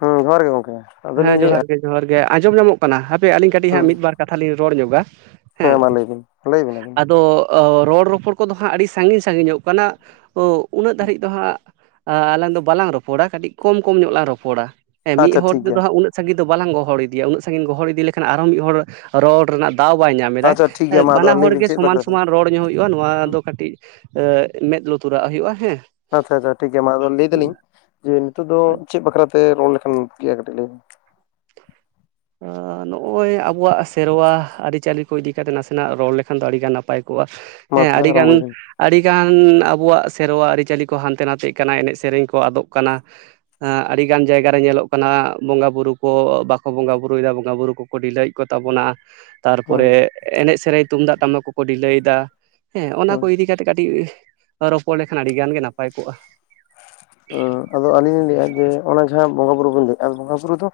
ᱦᱮᱸ ᱡᱚᱦᱟᱨ ᱜᱮ ᱜᱚᱝᱠᱮ ᱟᱫᱚᱞᱤᱧ ᱦᱮᱸ ᱡᱚᱦᱟᱨ ᱞᱟᱹᱭᱮᱜᱼᱟ ᱜᱮ ᱡᱚᱦᱟᱨ ᱜᱮ ᱟᱸᱡᱚᱢ ᱧᱟᱢᱚᱜ ᱠᱟᱱᱟ ᱦᱟᱯᱮ ᱟᱹᱞᱤᱧ ᱠᱟᱹᱴᱤᱡ ᱦᱮᱸ ᱦᱟᱸᱜ ᱢᱤᱫᱵᱟᱨ ᱠᱟᱛᱷᱟ ᱞᱤᱧ ᱨᱚᱲ ᱧᱚᱜᱟ᱾ ᱦᱮᱸ ᱢᱟ ᱞᱟᱹᱭ ᱵᱤᱱ ᱞᱟᱹᱭᱵᱤᱱ ᱟᱵᱤᱱ ᱜᱮ ᱚ, ᱨᱚᱲᱼ ᱨᱚᱯᱚᱲ ᱠᱚᱫᱚ ᱦᱟᱸᱜ ᱟᱹᱰᱤ ᱥᱟᱺᱜᱤᱧ ᱥᱟᱺᱜᱤᱧᱚᱜ ᱠᱟᱱᱟ ᱩᱱᱟᱹᱜ ᱫᱷᱟᱹᱨᱤᱡ ᱫᱚ ᱦᱟᱸᱜ ᱮᱸᱻ ᱟᱞᱟᱝ ᱫᱚ ᱵᱟᱞᱟᱝ ᱨᱚᱯᱚᱲᱟ ᱠᱟᱹᱴᱤᱡ ᱠᱚᱢ ᱠᱚᱢ ᱧᱚᱜ ᱞᱟᱝ ᱨᱚᱯᱚᱲᱟ ᱦᱮᱸ ᱢᱤᱫ ᱟᱪᱪᱷᱟ ᱦᱚᱲ ᱴᱷᱤᱠ ᱛᱮᱫᱚ ᱜᱮᱭᱟ ᱦᱟᱸᱜ ᱩᱱᱟᱹᱜ ᱥᱟᱹᱜᱤᱧ ᱫᱚ ᱵᱟᱞᱟᱝ ᱜᱚᱦᱚᱲ ᱤᱫᱤᱭᱟ ᱩᱱᱟᱹᱜ ᱥᱟᱸᱜᱤᱧ ᱜᱚᱦᱚᱲ ᱤᱫᱤ ᱞᱮᱠᱷᱟᱱ ᱟᱨᱦᱚᱸ ᱢᱤᱫ ᱦᱚᱲ ᱨᱚᱲ ᱨᱮᱱᱟᱜ ᱫᱟᱣ ᱵᱟᱭ ᱧᱟᱢᱮᱫᱟᱭ ᱟᱪᱪᱷᱟ ᱴᱷᱤᱠ ᱜᱮᱭᱟ ᱢᱟ ᱟᱫᱚ ᱵᱟᱱᱟ ᱞᱟᱹᱭ ᱦᱚᱲ ᱵᱤᱱ ᱜᱮ ᱪᱮᱫ ᱥᱚᱢᱟᱱ ᱵᱟᱠᱷᱨᱟᱛᱮ ᱥᱚᱢᱟᱱ ᱨᱚᱲ ᱧᱚᱜ ᱦᱩᱭᱩᱜᱼᱟ᱾ ᱱᱚᱣᱟ ᱫᱚ ᱠᱟᱹᱴᱤᱡ ᱢᱮᱸᱫ ᱞᱩᱛᱩᱨᱟᱜ ᱦᱩᱭᱩᱜᱼᱟ ᱦᱮᱸ᱾ ᱟᱪᱪᱷᱟ ᱟᱪᱪᱷᱟ ᱴᱷᱤᱠ ᱜᱮᱮᱭᱟ ᱢᱟ ᱟᱫᱚ ᱞᱟᱹᱭ ᱫᱟᱞᱤᱧ ᱡᱮ ᱱᱤᱛᱳᱜ ᱫᱚ ᱪᱮᱫ ᱵᱟᱠᱷᱨᱟᱛᱮ ᱨᱚᱲ ᱞᱮᱠᱷᱟᱱ ᱜᱮᱭᱟ ᱠᱟᱹᱴᱤᱡ ᱞᱟᱹᱭ ᱢᱮ᱾ ᱟᱸᱻ ᱱᱚᱜᱼᱚᱭ ᱟᱵᱚᱣᱟᱜ ᱥᱮᱨᱣᱟ ᱟᱹᱨᱤ-ᱪᱟᱹᱞᱤ ᱠᱚ ᱤᱫᱤ ᱠᱟᱛᱮ ᱱᱟᱥᱮᱱᱟᱜ ᱨᱚᱲ ᱞᱮᱠᱷᱟᱱ ᱫᱚ ᱟᱹᱰᱤᱜᱟᱱ ᱱᱟᱯᱟᱭ ᱠᱚᱜ ᱠᱚᱣᱟ ᱢᱟ ᱦᱮᱸ ᱛᱟᱦᱚᱞᱮ ᱟᱹᱰᱤᱜᱟᱱ ᱟᱨᱟᱢᱵᱚᱭ ᱵᱤᱱ ᱟᱹᱰᱤᱜᱟᱱ ᱟᱵᱚᱣᱟᱜ ᱥᱮᱨᱣᱟ ᱟᱹᱨᱤ-ᱪᱟᱹᱞᱤ ᱠᱚ ᱦᱟᱱᱛᱮ ᱱᱟᱛᱮᱜ ᱠᱟᱱᱟ ᱮᱱᱮᱡ ᱥᱮᱨᱮᱧ ᱠᱚ ᱟᱫᱚᱜ ᱠᱟᱱᱟ᱾ ᱮᱸᱜ ᱟᱹᱰᱤ ᱜᱟᱱ ᱡᱟᱭᱜᱟ ᱨᱮ ᱧᱮᱞᱚᱜ ᱠᱟᱱᱟ ᱵᱚᱸᱜᱟ ᱵᱩᱨᱩ ᱠᱚ ᱵᱟᱠᱚ ᱵᱚᱸᱜᱟ ᱵᱩᱨᱩ [unintelligible] ᱵᱚᱸᱜᱟ ᱵᱩᱨᱩ ᱠᱚᱠᱚ ᱷᱤᱞᱟᱹᱭ ᱠᱚᱛᱟᱵᱚᱱᱟ ᱦᱮᱸ ᱛᱟᱨᱯᱚᱨᱮ ᱮᱱᱮᱡ ᱥᱮᱨᱮᱧ ᱛᱩᱢᱫᱟᱜ ᱴᱟᱢᱟᱠ ᱠᱚᱠᱚ ᱰᱷᱤᱞᱟᱹᱭᱮᱫᱟ ᱦᱮᱸ ᱚᱱᱟ ᱠᱚ ᱤᱫᱤ ᱠᱟᱛᱮᱜ ᱠᱟᱹᱴᱤᱡ ᱨᱚᱯᱚᱲ ᱞᱮᱠᱷᱟᱱ ᱟᱹᱰᱤ ᱜᱟᱱ ᱜᱮ ᱱᱟᱯᱟᱭ ᱠᱚᱜᱼᱟ᱾ ᱟᱫᱚ ᱟᱹᱞᱤᱧ ᱞᱤᱧ ᱞᱟᱹᱭᱟ ᱡᱮ ᱚᱱᱟ ᱡᱟᱦᱟᱸ ᱵᱚᱸᱜᱟ ᱵᱩᱨᱩ ᱵᱮᱱ ᱞᱟᱹᱭᱮᱜ-ᱟ ᱵᱚᱸᱜᱟ ᱵᱩᱨᱩ ᱠᱟᱛᱷᱟ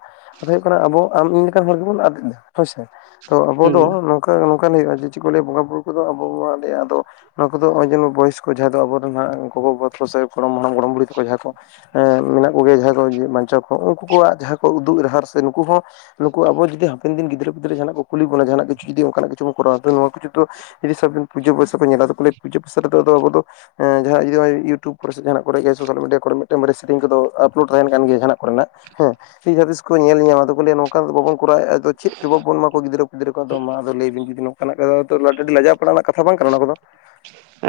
ᱦᱩᱭᱩᱜ ᱠᱟᱱᱟ ᱟᱵᱚ ᱟᱢ ᱤᱧ ᱞᱮᱠᱟᱱ ᱦᱚᱲ ᱜᱮᱵᱚᱱ ᱟᱫ ᱮᱫᱟ ᱦᱳᱭᱥᱮ ᱛᱚ ᱟᱵᱚ ᱦᱮᱸ ᱫᱚ ᱚᱱᱠᱟ ᱱᱚᱝᱠᱟᱱ ᱦᱩᱭᱩᱜᱼᱟ ᱡᱮ ᱪᱮᱫ ᱠᱚ ᱞᱭᱟ ᱵᱚᱸᱜᱟ ᱵᱩᱨᱩ ᱠᱚᱫᱚ ᱟᱚᱚᱱ ᱟᱞᱮᱭᱟ ᱟᱫᱚ᱾ ᱱᱚᱣᱟ ᱠᱚᱫᱚ ᱱᱚᱜᱼᱚᱭ ᱡᱮᱱᱚ ᱵᱚᱭᱚᱥ ᱠᱚ ᱡᱟᱦᱟᱸᱭ ᱫᱚ ᱟᱵᱚ ᱨᱮᱱ ᱜᱚᱜᱚ ᱵᱟᱵᱟ ᱛᱟᱠᱚ ᱥᱮ ᱜᱚᱲᱚᱢ ᱦᱟᱲᱟᱢ ᱜᱚᱲᱚᱢ ᱵᱩᱲᱦᱤᱟ ᱛᱟᱠᱚ ᱡᱟᱦᱟᱸ ᱠᱚ ᱢᱮᱱᱟᱜ ᱠᱚᱜᱮᱭᱟ ᱡᱟᱦᱟᱸᱭ ᱠᱚ ᱵᱟᱧᱪᱟᱣ ᱠᱚ ᱩᱱᱠᱩ ᱠᱚᱣᱟᱜ ᱡᱟᱦᱟᱸ ᱠᱚ ᱩᱫᱩᱜ ᱰᱟᱟᱦᱟᱨ ᱥᱮ ᱩᱝᱠᱩ ᱦᱚᱸ ᱱᱩᱠᱩ ᱟᱵᱚ ᱡᱩᱫᱤ ᱦᱟᱯᱮᱱ ᱫᱤᱱ ᱜᱤᱫᱽᱨᱟᱹ ᱯᱤᱫᱟᱨᱟᱹ ᱡᱟᱦᱟᱱᱟᱜ ᱠᱩᱞᱤ ᱵᱚ ᱡᱟᱦᱟᱱᱟᱜ ᱡᱩᱫᱤ ᱚᱝᱠᱟᱱᱟᱜ ᱠᱤᱪᱷᱩ ᱵᱚᱱ ᱠᱚᱨᱟᱣᱟ ᱛᱚ ᱱᱚᱣᱟ ᱠᱚ ᱡᱩᱜᱽ ᱫᱚ ᱡᱩᱫᱤ ᱥᱚᱵ ᱫᱤᱱ ᱯᱩᱡᱟᱹ ᱯᱟᱥᱟ ᱠᱚ ᱧᱮᱞᱟ ᱟᱫᱚ ᱠᱚ ᱯᱩᱡᱟᱹ ᱯᱟᱥᱟ ᱨᱮᱫᱚ ᱟᱵᱚ ᱫᱚ ᱮᱸ ᱡᱟᱦᱟᱸᱭᱟᱜ ᱡᱩᱫᱤ ᱚᱱᱟ ᱤᱭᱩᱴᱩᱵ ᱠᱚᱨᱮ ᱥᱮ ᱡᱟᱦᱟᱸᱱᱟᱜ ᱠᱚᱨᱮ ᱜᱮ ᱥᱳᱥᱟᱞ ᱢᱤᱰᱤᱭᱟ ᱠᱚ ᱨᱮ ᱢᱤᱫᱴᱮᱱ ᱢᱟᱨᱮ ᱥᱮᱨᱮᱧ ᱠᱚ ᱫᱚ ᱟᱯᱞᱳᱰ ᱛᱟᱦᱮᱸᱱ ᱠᱟᱱ ᱜᱮᱭᱟ ᱡᱟᱦᱟᱸᱱᱟᱜ ᱠᱚ ᱨᱮᱱᱟᱜ ᱦᱮᱸ ᱥᱮ ᱡᱟᱦᱟᱸᱛᱤᱥ ᱠᱚ ᱧᱮᱞ ᱧᱟᱢ ᱟᱫᱚ ᱠᱚ ᱞᱟᱹᱭᱟ ᱱᱚᱝᱠᱟ ᱫᱚ ᱵᱟᱵᱚᱱ ᱠᱚᱨᱟᱣᱮᱫ ᱟᱫᱚ ᱪᱮᱫ ᱪᱟᱵᱚᱱ ᱢᱟ ᱠᱚ ᱜᱤᱫᱽᱨᱟᱹ-ᱯᱤᱫᱽᱨᱟᱹ ᱠᱚ ᱟᱫᱚ ᱢᱟ ᱟᱫᱚ ᱞᱟᱹᱭ ᱵᱤᱱ ᱡᱩᱫᱤ ᱱᱚᱜ ᱪᱟᱞᱟᱜ ᱠᱟᱱᱟ ᱛᱚ ᱟᱹᱰᱤ ᱞᱟᱡᱟᱣ ᱯᱟᱲᱟᱜ ᱨᱮᱱᱟᱜ ᱠᱟᱛᱷᱟ ᱵᱟᱝ ᱠᱟᱱᱟ ᱚᱱᱟ ᱠᱚᱫᱚ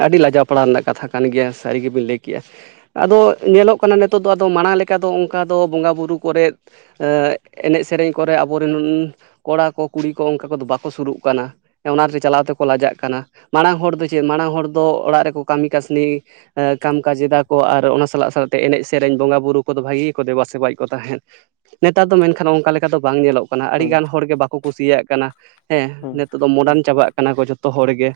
ᱟᱹᱰᱤ ᱞᱟᱡᱟᱣ ᱯᱟᱲᱟᱣ ᱨᱮᱱᱟᱜ ᱠᱟᱛᱷᱟ ᱠᱟᱱ ᱜᱮᱭᱟ ᱥᱟᱹᱨᱤ ᱜᱮᱵᱤᱱ ᱞᱟᱹᱭ ᱠᱮᱫᱮᱜᱼᱟ᱾ ᱟᱫᱚ ᱧᱮᱞᱚᱜ ᱠᱟᱱᱟ ᱱᱤᱛᱚᱜ ᱫᱚ ᱟᱫᱚ ᱢᱟᱲᱟᱝ ᱞᱮᱠᱟ ᱫᱚ ᱚᱝᱠᱟ ᱫᱚ ᱵᱚᱸᱜᱟᱼ ᱵᱩᱨᱩ ᱠᱚᱨᱮᱫ ᱮᱱᱮᱡ ᱥᱮᱨᱮᱧ ᱠᱚᱨᱮᱜ ᱟᱵᱚᱨᱮᱱ ᱠᱚᱲᱟ ᱠᱚ ᱠᱩᱲᱤ ᱠᱚ ᱚᱝᱠᱟ ᱠᱚᱫᱚ ᱵᱟᱠᱚ ᱥᱩᱨᱩᱜ ᱠᱟᱱᱟ᱾ ᱚᱱᱟᱨᱮ ᱪᱟᱞᱟᱣ ᱛᱮᱠᱚ ᱞᱟᱡᱟᱜ ᱠᱟᱱᱟ ᱢᱟᱲᱟᱝ ᱦᱚᱲ ᱫᱚ ᱪᱮᱫ ᱢᱟᱲᱟᱝ ᱦᱚᱲ ᱫᱚ ᱚᱲᱟᱜ ᱨᱮᱠᱚ ᱠᱟᱹᱢᱤ ᱠᱟᱹᱥᱱᱤ ᱠᱟᱢ ᱠᱟᱡ ᱮᱫᱟ ᱠᱚ ᱟᱨ ᱚᱱᱟ ᱥᱟᱞᱟᱜ ᱥᱟᱞᱟᱜᱛᱮ ᱮᱱᱮᱡ ᱥᱮᱨᱮᱧ ᱵᱚᱸᱜᱟᱼ ᱵᱩᱨᱩ ᱠᱚᱫᱚ ᱵᱷᱟᱜᱤ ᱜᱮᱠᱚ ᱫᱮᱵᱟᱼᱥᱮᱵᱟᱭᱮᱫ ᱠᱚ ᱛᱟᱦᱮᱸᱫ᱾ ᱱᱮᱛᱟᱨ ᱫᱚ ᱢᱮᱱᱠᱷᱟᱱ ᱚᱝᱠᱟ ᱞᱮᱠᱟ ᱫᱚ ᱵᱟᱝ ᱧᱮᱞᱚᱜ ᱠᱟᱱᱟ ᱦᱩᱸ ᱟᱹᱰᱤᱜᱟᱱ ᱦᱚᱲᱜ ᱵᱟᱠᱚ ᱠᱩᱥᱤᱭᱟᱜ ᱠᱟᱱᱟ ᱦᱮᱸ ᱦᱩᱸ ᱱᱤᱛᱚᱜ ᱫᱚ ᱦᱩᱸ ᱢᱚᱰᱟᱱ ᱪᱟᱵᱟᱜ ᱠᱟᱱᱟ ᱠᱚ ᱡᱚᱛᱚ ᱦᱚᱲ ᱜᱮ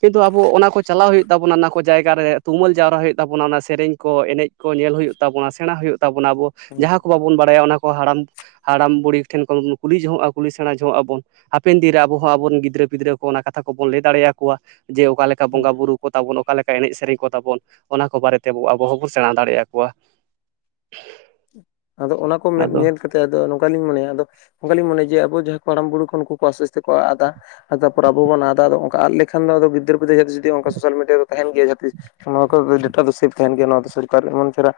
ᱠᱤᱱᱛᱩ ᱟᱵᱚ ᱚᱱᱟ ᱠᱚ ᱪᱟᱞᱟᱣ ᱦᱩᱭᱩᱜ ᱛᱟᱵᱚᱱᱟ ᱚᱱᱟ ᱠᱚ ᱡᱟᱭᱜᱟ ᱨᱮ ᱛᱩᱢᱟᱹᱞ ᱡᱟᱣᱨᱟ ᱦᱩᱭᱩᱜ ᱛᱟᱵᱚᱱᱟ᱾ ᱚᱱᱟ ᱥᱮᱨᱮᱧ ᱠᱚ ᱮᱱᱮᱡ ᱠᱚ ᱧᱮᱞ ᱦᱩᱭᱩᱜ ᱛᱟᱵᱚᱱᱟ ᱥᱮᱬᱟ ᱦᱩᱭᱩᱜ ᱛᱟᱵᱚᱱᱟ ᱟᱵᱚ ᱦᱩᱸ ᱡᱟᱦᱟᱸ ᱠᱚ ᱵᱟᱵᱚᱱ ᱵᱟᱲᱟᱭᱟ ᱚᱱᱟ ᱠᱚ ᱦᱟᱲᱟᱢ ᱦᱟᱲᱟᱢ- ᱵᱩᱲᱦᱤ ᱴᱷᱮᱱ ᱠᱷᱚᱱ ᱵᱚᱱ ᱠᱩᱞᱤ ᱡᱚᱚᱜᱼᱟ ᱠᱩᱞᱤ ᱥᱮᱬᱟ ᱡᱚᱝᱟᱜᱼᱟ ᱵᱚᱱ ᱦᱟᱯᱮᱱ ᱫᱤᱱ ᱨᱮ ᱟᱵᱚ ᱦᱚᱸ ᱟᱵᱚᱨ ᱨᱮᱱ ᱜᱤᱫᱽᱨᱟᱹ ᱯᱤᱫᱽᱨᱟᱹ ᱠᱚ ᱚᱱᱟ ᱠᱟᱛᱷᱟ ᱠᱚᱵᱚᱱ ᱞᱟᱹᱭ ᱫᱟᱲᱮᱭᱟᱠᱚᱣᱟ ᱡᱮ ᱚᱠᱟ ᱞᱮᱠᱟ ᱦᱩᱸ ᱵᱚᱸᱜᱟᱼ ᱵᱩᱨᱩ ᱠᱚ ᱛᱟᱵᱚᱱ ᱚᱠᱟ ᱞᱮᱠᱟ ᱮᱱᱮᱡ ᱥᱮᱨᱮᱧ ᱠᱚ ᱛᱟᱟᱵᱚᱱ ᱚᱱᱟ ᱠᱚ ᱵᱟᱨᱮᱛᱮ ᱟᱵᱚ ᱦᱚᱸᱵᱚᱱ ᱥᱮᱬᱟ ᱫᱟᱲᱮ ᱟᱠᱚᱣᱟ ᱟᱫᱚ ᱚᱱᱟ ᱠᱚ ᱢᱮ ᱟᱫᱚ ᱧᱮᱞ ᱠᱟᱛᱮ ᱟᱫᱚ ᱱᱚᱝᱠᱟ ᱞᱤᱧ ᱢᱚᱱᱮ ᱟᱫᱚ ᱱᱚᱝᱠᱟ ᱞᱤᱧ ᱢᱚᱱᱮᱭᱟ ᱡᱮ ᱟᱵᱚ ᱡᱟᱦᱟᱸᱭ ᱠᱚ ᱦᱟᱲᱟᱢ ᱵᱩᱬᱩ ᱠᱷᱚᱱ ᱩᱱᱠᱩ ᱠᱚ ᱯᱟᱥᱮᱥ ᱛᱮᱠᱩ ᱟᱲᱟ ᱫᱟ ᱾ ᱛᱟᱨᱯᱚᱨ ᱟᱵᱚ ᱵᱚᱱ ᱟᱫᱟ ᱟᱫᱚ ᱚᱝᱠᱟ ᱟᱫ ᱞᱮᱠᱷᱟᱱ ᱫᱚ ᱟᱫᱚ ᱜᱤᱫᱟᱹᱨ ᱯᱤᱫᱟᱹᱨ ᱡᱟᱦᱟᱸ ᱛᱤᱥ ᱡᱩᱫᱤ ᱚᱝᱠᱟ ᱥᱳᱥᱟᱞ ᱢᱤᱰᱤᱭᱟ ᱨᱮᱫᱚ ᱛᱟᱦᱮᱱ ᱜᱮᱭᱟ ᱡᱟᱦᱟᱸᱛᱤᱥ ᱱᱚᱣᱟ ᱠᱚ ᱰᱮᱴᱟ ᱫᱚ ᱥᱮᱯᱷ ᱛᱟᱦᱮᱱ ᱜᱮᱭᱟ ᱱᱚᱣᱟ ᱫᱚ ᱥᱚᱨᱠᱟᱨ ᱮᱢᱚᱱ ᱪᱮᱦᱨᱟ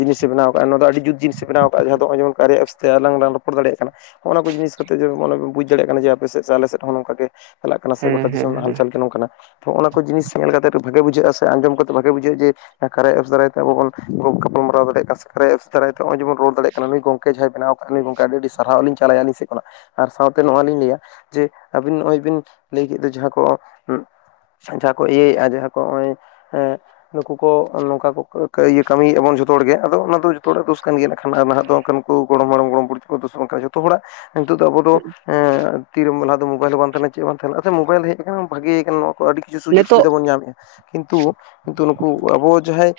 ᱡᱤᱱᱤᱥᱮ ᱵᱮᱱᱟᱣ ᱱᱚᱣᱟ ᱫᱚ ᱟᱹᱰᱤ ᱡᱩᱛ ᱡᱤᱱᱤᱥ ᱵᱮᱱᱟᱣᱟᱜᱼᱟ᱾ ᱡᱟᱦᱟᱸ ᱫᱚ ᱟᱸᱡᱚᱢᱠᱟᱜ ᱨᱮᱭᱟᱜ ᱩᱥᱛᱟᱹ ᱟᱞᱟᱝ ‌ᱞᱟᱝ ᱨᱚᱲ ᱫᱟᱲᱮᱭᱟᱜ ᱠᱟᱱᱟ᱾ ᱱᱚᱜ-ᱚ ᱱᱚᱣᱟ ᱠᱚ ᱡᱤᱱᱤᱥ ᱠᱟᱛᱮᱜᱮ ᱢᱟᱱᱮ ᱯᱮ ᱵᱩᱡᱽ ᱫᱮᱭᱟᱜ ᱠᱟᱱᱟ ᱡᱮ ᱟᱯᱮ ᱥᱮᱫ ᱥᱮ ᱟᱞᱮ ᱥᱮᱫ ᱦᱚᱸ ᱱᱚᱝᱠᱟ ᱜᱮ ᱪᱟᱞᱟᱜ ᱠᱟᱱᱟ ᱥᱮ ᱦᱮᱸ ᱜᱚᱴᱟ ᱦᱮᱸ ᱫᱤᱥᱚᱢ ᱦᱟᱞᱪᱟᱞ ᱜᱮ ᱱᱚᱝᱠᱟ ᱛᱚ ᱱᱚᱜ-ᱚᱱᱟ ᱠᱚ ᱡᱤᱱᱤᱥ ᱧᱮᱞ ᱠᱟᱛᱮ ᱵᱷᱟᱜᱮ ᱵᱩᱡᱷᱟᱹᱜᱼᱟ ᱥᱮ ᱟᱸᱡᱚᱢ ᱠᱟᱛᱮ ᱵᱷᱟᱜᱮ ᱵᱩᱡᱷᱟᱹᱜᱼᱟ ᱡᱮ ᱠᱟᱨᱭᱟ ᱮᱯᱥ ᱫᱟᱨᱟᱭᱛᱮ ᱟᱵᱚ ᱵᱚᱱ ᱜᱟᱯᱟᱞᱢᱟᱨᱟᱣ ᱫᱟᱲᱮᱭᱟᱜ ᱠᱟᱱᱟ ᱥᱮ ᱨᱮ ᱮᱥ ᱫᱟᱨᱟᱭ ᱛᱮ ᱦᱚᱸᱜ-ᱚᱭ ᱡᱮᱵᱚᱱ ᱨᱚᱲ ᱫᱟᱲᱮᱭᱟᱜ ᱠᱟᱱᱟ ᱱᱩᱭ ᱜᱚᱝᱠᱮ ᱡᱟᱦᱟᱸᱭ ᱵᱮᱱᱟᱣ ᱦᱳᱭ ᱜᱚᱝᱠᱮ ᱟᱹᱰᱤ ᱥᱟᱨᱦᱟᱣ ᱞᱤᱧ ᱪᱟᱞᱟᱭᱟ ᱟᱹᱞᱤᱧ ᱥᱮᱫ ᱠᱷᱚᱱᱟᱜ ᱟᱨ ᱥᱟᱶᱛᱮ ᱱᱚᱣᱟ ᱞᱤᱧ ᱞᱟᱹᱭᱟ ᱡᱮ ᱟᱹᱵᱤᱱ ᱱᱚᱜᱼᱚᱭ ᱵᱤᱱ ᱞᱟᱹᱭ ᱠᱮᱫ ᱫᱚ ᱡᱟᱦᱟᱸ ᱠᱚ ᱡᱟᱦᱟᱸ ᱠᱚ ᱤᱭᱟᱹᱭᱮᱜᱼᱟ ᱡᱟᱦᱟᱸ ᱠᱚ ᱱᱚᱜᱼᱚᱭ ᱦᱮᱸ ᱱᱩᱠᱩ ᱠᱚ ᱱᱚᱝᱠᱟ ᱠᱚᱤᱡᱟᱹ ᱠᱟᱹᱢᱤᱭᱮᱜᱼᱟ ᱵᱚᱱ ᱡᱷᱚᱛᱚ ᱦᱚᱲᱜᱮ ᱟᱫᱚ ᱚᱱᱟ ᱫᱚ ᱡᱚᱛᱚ ᱦᱚᱲᱟᱜ ᱫᱳᱥ ᱠᱟᱱ ᱜᱮᱭᱟ ᱮᱠᱷᱟᱱ ᱱᱟᱦᱟᱜ ᱫᱚ ᱚᱱᱠᱟᱱ ᱠᱚ ᱜᱚᱲᱚᱢ ᱟᱲᱚᱢ ᱜᱚᱲᱚᱢ ᱵᱩᱲᱦᱤ ᱠᱚ ᱫᱳᱥ ᱵᱟᱝ ᱠᱟᱱᱟ ᱡᱚᱛᱚ ᱦᱚᱲᱟᱜ ᱱᱤᱛᱚᱜ ᱫᱚ ᱟᱵᱚ ᱫᱚ ᱦᱮᱸ ᱛᱤᱨᱮᱢᱟ ᱞᱟᱦᱟ ᱫᱚ ᱢᱳᱵᱟᱭᱤᱞ ᱦᱚᱸ ᱵᱟᱝ ᱛᱟᱦᱮ ᱞᱮᱱᱟ ᱪᱮᱫ ᱵᱟᱝ ᱛᱟᱦᱮᱞ ᱮᱱᱟ ᱟ ᱢᱳᱵᱟᱭᱤᱞ ᱦᱮᱡ ᱟᱠᱟᱱᱟ ᱵᱷᱟᱜᱤ ᱠᱟᱱᱟ ᱟᱹᱰᱤ ᱠᱤᱪᱷᱩ ᱥᱩᱡᱳᱜ ᱱᱤᱛᱚᱜ ᱥᱩᱵᱤᱫᱟ ᱵᱚᱱ ᱧᱟᱢᱮᱜᱼᱟ ᱠᱤᱱᱛᱩ ᱠᱤᱱᱛᱩ ᱱᱩᱠᱩ ᱟᱵᱚ ᱡᱟᱦᱟᱸᱭ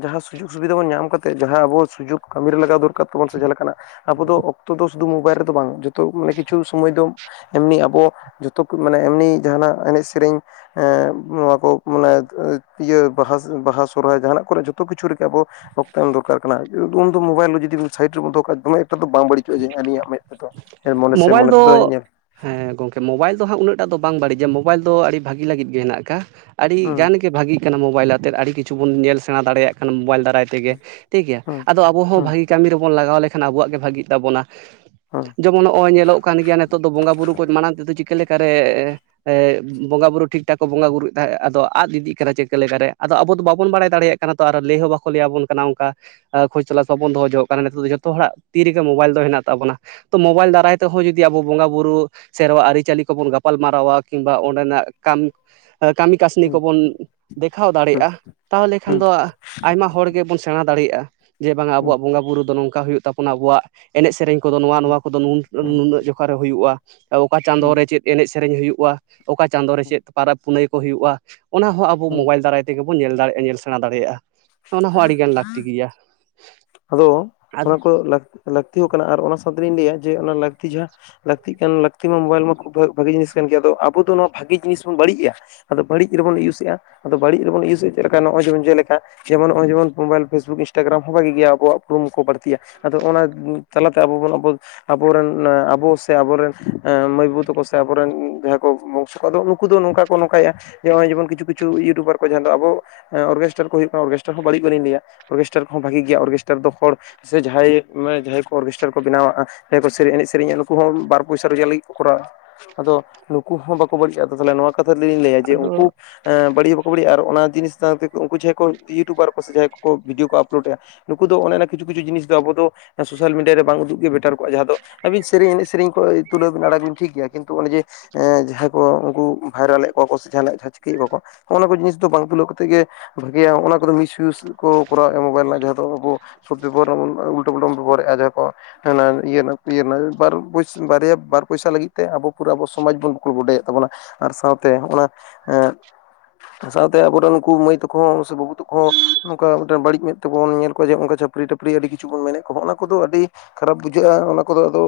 ᱡᱟᱦᱟᱸ ᱥᱩᱡᱳᱜᱽ ᱥᱩᱵᱤᱫᱷᱟ ᱵᱚᱱ ᱧᱟᱢ ᱠᱟᱛᱮᱫ ᱡᱟᱦᱟᱸ ᱟᱵᱚ ᱥᱩᱡᱳᱜᱽ ᱠᱟᱹᱢᱤ ᱨᱮ ᱞᱟᱜᱟᱣ ᱫᱚᱨᱠᱟᱨ ᱛᱟᱵᱚᱱ ᱥᱮ ᱡᱟᱦᱟᱸ ᱞᱮᱠᱟᱱᱟᱜ ᱟᱵᱚ ᱫᱚ ᱚᱠᱛᱚ ᱫᱚ ᱥᱩᱫᱩ ᱢᱳᱵᱟᱭᱤᱞ ᱨᱮᱫᱚ ᱵᱟᱝ ᱡᱚᱛᱚ ᱚᱱᱮ ᱠᱤᱪᱷᱩ ᱥᱚᱢᱚᱭ ᱫᱚ ᱮᱢᱱᱤ ᱟᱵᱚ ᱡᱚᱛᱚ ᱠᱚ ᱢᱟᱱᱮ ᱮᱢᱱᱤ ᱡᱟᱦᱟᱱᱟᱜ ᱮᱱᱮᱡ ᱥᱮᱨᱮᱧ ᱦᱮᱸ ᱱᱚᱣᱟ ᱠᱚ ᱢᱟᱱᱮ, ᱤᱭᱟᱹ ᱵᱟᱦᱟ ᱵᱟᱦᱟ ᱥᱚᱨᱚᱦᱟᱭ ᱡᱟᱦᱟᱱᱟᱜ ᱠᱚᱨᱮ ᱡᱚᱛᱚ ᱡᱚᱛᱚ ᱠᱤᱪᱷᱩ ᱨᱮ ᱜᱮ ᱟᱵᱚ ᱚᱠᱛᱚ ᱮᱢ ᱩᱱ ᱫᱚ ᱢᱳᱵᱟᱭᱤᱞ ᱨᱮ ᱡᱩᱫᱤ ᱥᱟᱭᱤᱴ ᱨᱮ ᱦᱮ ᱩᱱᱫᱚ ᱢᱚᱵᱟᱭᱤᱞ ᱫᱚ ᱡᱩᱫᱤ ᱥᱟᱭᱤᱰ ᱨᱮᱵᱚ ᱫᱚᱦᱚ ᱠᱟ ᱫᱚᱢᱮ ᱮᱠᱴᱟ ᱫᱚ ᱵᱟᱝ ᱵᱟᱹᱲᱤᱡᱚᱜᱼᱟ ᱡᱮ ᱟᱹᱞᱤᱧᱟᱜ ᱢᱮᱫ ᱛᱮᱫᱚ ᱦᱮᱸ ᱢᱚᱱᱮ ᱥᱮ ᱢᱳᱵᱟᱭᱤᱞ ᱢᱚᱱᱮ ᱫᱚ ᱛᱮᱫᱚ ᱧᱮᱞ ᱦᱮᱸ ᱜᱚᱝᱠᱮ ᱢᱳᱵᱟᱭᱤᱞ ᱫᱚ ᱦᱟᱸᱜ ᱩᱱᱟᱹᱜ ᱴᱟᱜ ᱫᱚ ᱵᱟᱝ ᱵᱟᱹᱲᱤᱡ ᱜᱮ ᱢᱳᱵᱟᱭᱤᱞ ᱫᱚ ᱟᱹᱰᱤ ᱵᱷᱟᱹᱜᱤ ᱞᱟᱹᱜᱤᱫ ᱜᱮ ᱦᱮᱱᱟᱜ ᱟᱠᱟᱼᱟ ᱟᱹᱰᱤ ᱦᱩᱸ ᱜᱟᱱ ᱜᱮ ᱵᱷᱟᱜᱤ ᱠᱟᱱᱟ ᱢᱳᱵᱟᱭᱤᱞ ᱟᱛᱮᱫ ᱟᱹᱰᱤ ᱠᱤᱪᱷᱩ ᱵᱚᱱ ᱧᱮᱞ ᱥᱮᱬᱟ ᱫᱟᱲᱮᱭᱟᱜ ᱠᱟᱱᱟ ᱢᱳᱵᱟᱭᱤᱞ ᱫᱟᱨᱟᱡ ᱛᱮ ᱛᱮᱜᱮ ᱦᱩᱸ ᱴᱷᱤᱠ ᱜᱮᱭᱟ ᱦᱩᱸ ᱟᱫᱚ ᱟᱵᱚ ᱦᱚᱸ ᱵᱷᱟᱹᱜᱤ ᱠᱟᱹᱢᱤ ᱨᱮᱵᱚᱱ ᱞᱟᱜᱟᱣ ᱞᱮᱠᱷᱟᱱ ᱟᱵᱚᱣᱟᱜ ᱜᱮ ᱵᱷᱟᱜᱤ ᱛᱟᱵᱚᱱᱟ ᱦᱚᱸ ᱡᱮᱢᱚᱱ ᱱᱚᱜᱼᱚᱭ ᱧᱮᱞᱚᱜ ᱠᱟᱱ ᱜᱮᱭᱟ ᱱᱤᱛᱚᱜ ᱫᱚ ᱵᱚᱸᱜᱟᱼᱵᱩᱨᱩ ᱠᱚ ᱢᱟᱲᱟᱝ ᱛᱮᱫᱚ ᱪᱤᱠᱟᱹ ᱞᱮᱠᱟ ᱨᱮ ᱵᱚᱸᱜᱟ ᱵᱩᱨᱩ ᱴᱷᱤᱠ ᱴᱷᱟᱠ ᱠᱚ ᱵᱚᱸᱜᱟ ᱵᱩᱨᱩᱭᱮᱫ ᱛᱟᱦᱮᱸ ᱟᱫᱚ ᱟᱫ ᱤᱫᱤᱜ ᱠᱟᱱᱟ ᱪᱤᱠᱟᱹ ᱞᱮᱠᱟ ᱨᱮ ᱟᱫᱚ ᱟᱵᱚ ᱫᱚ ᱵᱟᱵᱚᱱ ᱵᱟᱲᱟᱭ ᱫᱟᱲᱮᱭᱟᱜ ᱠᱟᱱᱟ ᱛᱚ ᱟᱨ ᱞᱟᱹᱭ ᱦᱚᱸ ᱵᱟᱠᱚ ᱞᱟᱹᱭ ᱟᱵᱚᱱ ᱠᱟᱱᱟ ᱚᱱᱠᱟ ᱠᱷᱚᱡᱽ ᱛᱚᱞᱟᱥ ᱵᱟᱵᱚᱱ ᱫᱚᱦᱚ ᱡᱚᱝᱼᱚᱜ ᱠᱟᱱᱟ ᱱᱤᱛᱚᱜ ᱫᱚ ᱡᱚᱛᱚ ᱦᱚᱲᱟᱜ ᱛᱤᱨᱮ ᱜᱮ ᱢᱳᱵᱟᱭᱤᱞ ᱦᱮᱱᱟᱜ ᱛᱟᱵᱚᱱᱟ ᱛᱚ ᱢᱳᱵᱟᱭᱤᱞ ᱫᱟᱨᱟᱭ ᱛᱮᱦᱚᱸ ᱡᱩᱫᱤ ᱟᱵᱚ ᱵᱚᱸᱜᱟ ᱵᱩᱨᱩ ᱥᱮᱨᱣᱟ ᱟᱹᱨᱤᱪᱟᱹᱞᱤ ᱠᱚᱵᱚᱱ ᱜᱟᱯᱟᱞ ᱢᱟᱨᱟᱣᱟ ᱠᱤᱱᱵᱟ ᱚᱸᱰᱮ ᱱᱟᱜ ᱠᱟᱢ ᱠᱟᱹᱢᱤ ᱠᱟᱹᱥᱱᱤ ᱦᱩᱸ ᱠᱚᱵᱚᱱ ᱫᱮᱠᱷᱟᱣ ᱦᱩᱸ ᱦᱩᱸ ᱫᱟᱲᱮᱭᱟᱜᱼᱟ ᱛᱟᱦᱚᱞᱮ ᱠᱷᱟᱱ ᱫᱚ ᱟᱭᱢᱟ ᱦᱚᱲ ᱜᱮᱵᱚᱱ ᱥᱮᱬᱟ ᱫᱟᱲᱮᱭᱟᱜᱼᱟ ᱡᱮ ᱵᱟᱝᱟ ᱦᱩᱸ ᱟᱵᱚᱣᱟᱜ ᱵᱚᱸᱜᱟ ᱵᱩᱨᱩ ᱫᱚ ᱱᱚᱝᱠᱟ ᱦᱩᱭᱩᱜ ᱛᱟᱵᱚᱱᱟ ᱟᱵᱚᱣᱟᱜ ᱾ ᱮᱱᱮᱡ ᱥᱮᱨᱮᱧ ᱠᱚᱫᱚ ᱱᱚᱣᱟ ᱦᱩᱸ ᱱᱚᱣᱟ ᱠᱚᱫᱚ ᱦᱩᱸ ᱱᱩᱱᱟᱹᱜ ᱡᱚᱠᱷᱟ ᱨᱮ ᱦᱩᱭᱩᱜᱼᱟ ᱚᱠᱟ ᱪᱟᱸᱫᱳ ᱦᱩᱸ ᱨᱮ ᱪᱮᱫ? ᱮᱱᱮᱡ ᱥᱮᱨᱮᱧ ᱦᱩᱭᱩᱜᱼᱟ ᱚᱠᱟ ᱪᱟᱸᱫᱳ ᱨᱮ ᱦᱩᱸ ᱪᱮᱫ ᱯᱟᱨᱟᱵᱽ ᱯᱩᱱᱟᱹᱭ ᱠᱚ ᱦᱩᱭᱩᱜᱼᱟ ᱚᱱᱟ ᱦᱚᱸ ᱟᱵᱚ ᱦᱩᱸ ᱢᱳᱵᱟᱭᱤᱞ ᱫᱟᱨᱟᱡ ᱛᱮᱜᱮ ᱵᱚᱱ ᱧᱮᱞ ᱫᱟᱲᱮᱭᱟᱜ ᱧᱮᱞ ᱥᱮᱬᱟ ᱫᱟᱲᱮᱭᱟᱜᱼᱟ ᱚᱱᱟ ᱦᱚᱸ ᱟᱹᱰᱤ ᱜᱟᱱ ᱞᱟᱹᱠᱛᱤ ᱜᱮᱭᱟ ᱟᱫᱚ ᱚᱱᱟ ᱠᱚ ᱞᱟᱹᱠ ᱞᱟᱹᱠᱛᱤ ᱦᱚᱸ ᱠᱟᱱᱟ ᱟᱨ ᱚᱱᱟ ᱥᱟᱶᱛᱮ ᱞᱤᱧ ᱞᱟᱹᱭᱟ ᱡᱮ ᱚᱱᱟ ᱞᱟᱹᱠᱛᱤ ᱡᱟᱦᱟᱸ ᱞᱟᱹᱠᱛᱤ ᱠᱟᱱ ᱞᱟᱹᱠᱛᱤ ᱢᱟ ᱢᱳᱵᱟᱭᱤᱞ ᱢᱟ ᱠᱷᱩᱵ ᱵᱷᱟᱜᱤ ᱡᱤᱱᱤᱥ ᱠᱟᱱ ᱜᱮᱭᱟ ᱟᱵᱚ ᱫᱚ ᱱᱚᱣᱟ ᱵᱷᱟᱜᱤ ᱡᱤᱱᱤᱥ ᱵᱚᱱ ᱵᱟᱹᱲᱤᱡᱮᱜᱼᱟ ᱾ ᱟᱫᱚ ᱵᱟᱹᱲᱤᱡ ᱨᱮᱵᱚᱱ ᱤᱭᱩᱥ ᱮᱫᱼᱟ ᱟᱫᱚ ᱵᱟᱹᱲᱤᱡ ᱨᱮᱵᱚᱱ ᱤᱭᱩᱡ ᱮᱫ ᱪᱮᱫ ᱞᱮᱠᱟ ᱱᱚᱜᱼᱚᱭ ᱡᱮᱚᱱ ᱡᱮ ᱞᱮᱠᱟ ᱡᱮᱢᱚᱱ ᱱᱚᱜᱼᱚᱭ ᱡᱮᱚᱱ ᱢᱳᱵᱟᱭᱤᱞ ᱯᱷᱮᱥᱵᱩᱠ ᱤᱱᱫᱴᱨᱜᱨᱟᱡᱱ ᱦᱚᱸ ᱵᱷᱟᱜᱤ ᱜᱮᱭᱟ ᱟᱵᱚᱣᱟᱜ ᱩᱯᱨᱩᱢ ᱠᱚ ᱵᱟᱹᱲᱛᱤᱭᱟ ᱟᱫᱚ ᱚᱱᱟ ᱛᱟᱞᱟᱛᱮ ᱟᱵᱚ ᱵᱚᱱ ᱟᱵᱚ ᱟᱵᱚᱨᱮᱱ ᱟᱵᱚ ᱥᱮ ᱟᱵᱚᱨᱮᱱ ᱢᱟᱹᱭ ᱵᱟᱹᱩ ᱛᱟᱠᱚ ᱥᱮ ᱟᱵᱚ ᱨᱮᱱ ᱡᱟᱦᱟᱸᱭ ᱠᱚ ᱵᱚᱝᱥᱚ ᱠᱚᱫ ᱫᱚ ᱩᱱᱠᱩ ᱫᱚ ᱱᱚᱝᱠᱟ ᱱᱚᱝᱠᱟᱭᱮᱡᱜᱼᱟ, ᱡᱮ ᱠᱪᱷᱩ ᱠᱤᱪᱷᱩ ᱤᱭᱩᱴᱩᱵᱟᱨ ᱠᱚ ᱡᱟᱦᱟᱸ ᱫᱚ ᱟᱵᱚ ᱚᱨᱜᱮᱥᱴᱟᱨ ᱠᱚ ᱦᱩᱭᱩᱜ ᱠᱟᱱᱟ ᱚᱨᱜᱮᱥᱴᱟᱨ ᱦᱚᱸ ᱵᱟᱹᱲᱤᱡ ᱵᱟᱝ ᱞᱤᱧ ᱞᱟ. ᱭᱟ ᱚᱨᱜᱮᱥᱴᱟᱨ ᱠᱚᱦᱚᱸ ᱵᱷᱟᱹᱜᱤ ᱜᱮᱭᱟ ᱚᱨᱜᱮᱥᱴᱟᱨ ᱫᱚ ᱦᱚᱲ ᱥᱮ ᱡᱟᱦᱟᱸᱭ ᱡᱟᱦᱟᱸᱭ ᱠᱚ ᱚᱨᱜᱮᱥᱴᱨᱟ ᱠᱚ ᱵᱮᱱᱟᱣᱟᱜᱼᱟ [inaudible] ᱮᱱᱮᱡ ᱥᱮᱨᱮᱧ ᱟ ᱱᱩᱠᱩ ᱦᱚᱸ ᱵᱟᱨ ᱯᱩᱭᱥᱟ ᱨᱳᱡᱜᱟᱨ ᱞᱟᱹᱜᱤᱫ ᱠᱚ ᱠᱚᱨᱟᱣᱟ ᱟᱫᱚ ᱱᱩᱠᱩ ᱦᱚᱸ ᱵᱟᱠᱚ ᱵᱟᱹᱲᱤᱡᱼᱟ ᱛᱟᱦᱚᱞᱮ ᱱᱚᱣᱟ ᱠᱟᱛᱷᱟ ᱛᱮᱞᱤᱧ ᱞᱟᱹᱭᱟ ᱡᱮ ᱟᱫᱚ ᱩᱱᱠᱩ ᱦᱮᱸ ᱵᱟᱹᱲᱤᱡ ᱦᱚᱸ ᱵᱟᱠᱚ ᱵᱟᱹᱲᱤᱡᱼᱟ ᱟᱨ ᱚᱱᱟ ᱡᱤᱱᱤᱥ ᱥᱟᱶᱛᱮ ᱠᱚ ᱩᱱᱠᱩ ᱡᱟᱦᱟᱸᱭ ᱠᱚ ᱤᱭᱩᱴᱩᱵᱟᱨ ᱠᱚ ᱥᱮ ᱡᱟᱦᱟᱸᱭ ᱠᱚ ᱵᱷᱤᱰᱭᱳ ᱠᱚ ᱟᱯᱞᱳᱰ ᱮᱜᱼᱟ ᱱᱩᱠᱩ ᱫᱚ ᱚᱱᱮ ᱚᱱᱟ ᱠᱤᱪᱷᱩ ᱠᱤᱪᱷᱩ ᱡᱤᱱᱤᱥ ᱫᱚ ᱟᱵᱚ ᱫᱚ ᱥᱳᱥᱟᱞ ᱢᱤᱰᱤᱭᱟ ᱨᱮ ᱵᱟᱝ ᱩᱫᱩᱜ ᱜᱮ ᱵᱮᱴᱟᱨ ᱠᱚᱜᱼᱟ ᱡᱟᱦᱟᱸ ᱫᱚ ᱟᱹᱵᱤᱱ ᱥᱮᱨᱮᱧ ᱮᱱᱮᱡ ᱥᱮᱨᱮᱧ ᱠᱚ ᱛᱩᱞᱟᱹᱣ ᱵᱤᱱ ᱟᱲᱟᱜ ᱵᱤᱱ ᱴᱷᱤᱠ ᱜᱮᱭᱟ ᱠᱤᱱᱛᱩ ᱚᱱᱮ ᱡᱮ ᱦᱮ ᱡᱟᱦᱟᱸᱭ ᱠᱚ ᱩᱱᱠᱩ ᱵᱷᱟᱭᱨᱟᱞ ᱮᱫ ᱠᱚᱣᱟ ᱠᱚ ᱥᱮ ᱡᱟᱦᱟᱱᱟᱜ ᱡᱟᱦᱟᱸ ᱪᱤᱠᱟᱹᱭᱮᱫ ᱠᱚᱣᱟ ᱠᱚ ᱦᱚᱜ-ᱱᱟ ᱠᱚ ᱡᱤᱱᱤᱥ ᱫᱚ ᱵᱟᱝ ᱛᱩᱞᱟᱹᱣ ᱠᱟᱛᱮ ᱜᱮ ᱵᱷᱟᱜᱤᱭᱟ ᱚᱱᱟ ᱠᱚᱫᱚ ᱢᱤᱥᱤᱭᱩᱥ ᱠᱚ ᱠᱚᱨᱟᱣᱮᱜᱼᱟ ᱢᱳᱵᱟᱭᱤᱞ ᱨᱮᱱᱟᱜ ᱡᱟᱦᱟᱸ ᱛᱚ ᱟᱵᱚ ᱥᱚᱵ [unintelligible] ᱩᱞᱴᱟ ᱯᱷᱩᱞᱴᱟᱢ ᱵᱮᱵᱚᱦᱟᱨ ᱨᱮ ᱡᱟᱦᱟᱸ ᱠᱚ ᱦᱮᱸ ᱤᱛᱟᱹ ᱱᱟᱜ ᱵᱟᱨᱭᱟ ᱵᱟᱨ ᱯᱚᱭᱥᱟ ᱞᱟᱹᱜᱤᱫ ᱛᱮ ᱟᱵᱚ ᱯᱩᱨᱟᱹ ᱟᱵᱚ ᱥᱚᱢᱟᱡᱽ ᱵᱚᱱ ᱵᱲᱠᱚᱞ ᱰᱚᱰᱮᱭᱮᱫ ᱛᱟᱵᱚᱱᱟ ᱟᱨ ᱥᱟᱶᱛᱮ ᱦᱚᱜ-ᱱᱟ ᱥᱟᱶᱛᱮ ᱟᱵᱚᱨᱮᱱ ᱩᱱᱠᱩ ᱢᱟᱹᱭ ᱛᱟᱠᱚ ᱦᱚᱸ ᱥᱮ ᱵᱟᱹᱵᱩ ᱦᱚᱸ ᱱᱚᱝᱠᱟ ᱵᱟᱹᱲᱤᱡ ᱢᱮᱫ ᱛᱮᱵᱚᱱ ᱧᱮᱞ ᱚᱱᱠᱟ ᱪᱷᱟᱹᱯᱨᱤ-ᱴᱟᱹᱯᱨᱤ ᱟᱹᱰᱤ ᱠᱤᱪᱷᱩ ᱵᱚᱱ ᱢᱮᱱᱮᱫ ᱠᱚ ᱚᱱᱟ ᱠᱚᱫᱚ ᱟᱹᱰᱤ ᱠᱷᱟᱨᱟᱯ ᱵᱩᱡᱷᱟᱹᱜᱼᱟ ᱚᱱᱟ ᱠᱚᱫᱚ ᱟᱫᱚ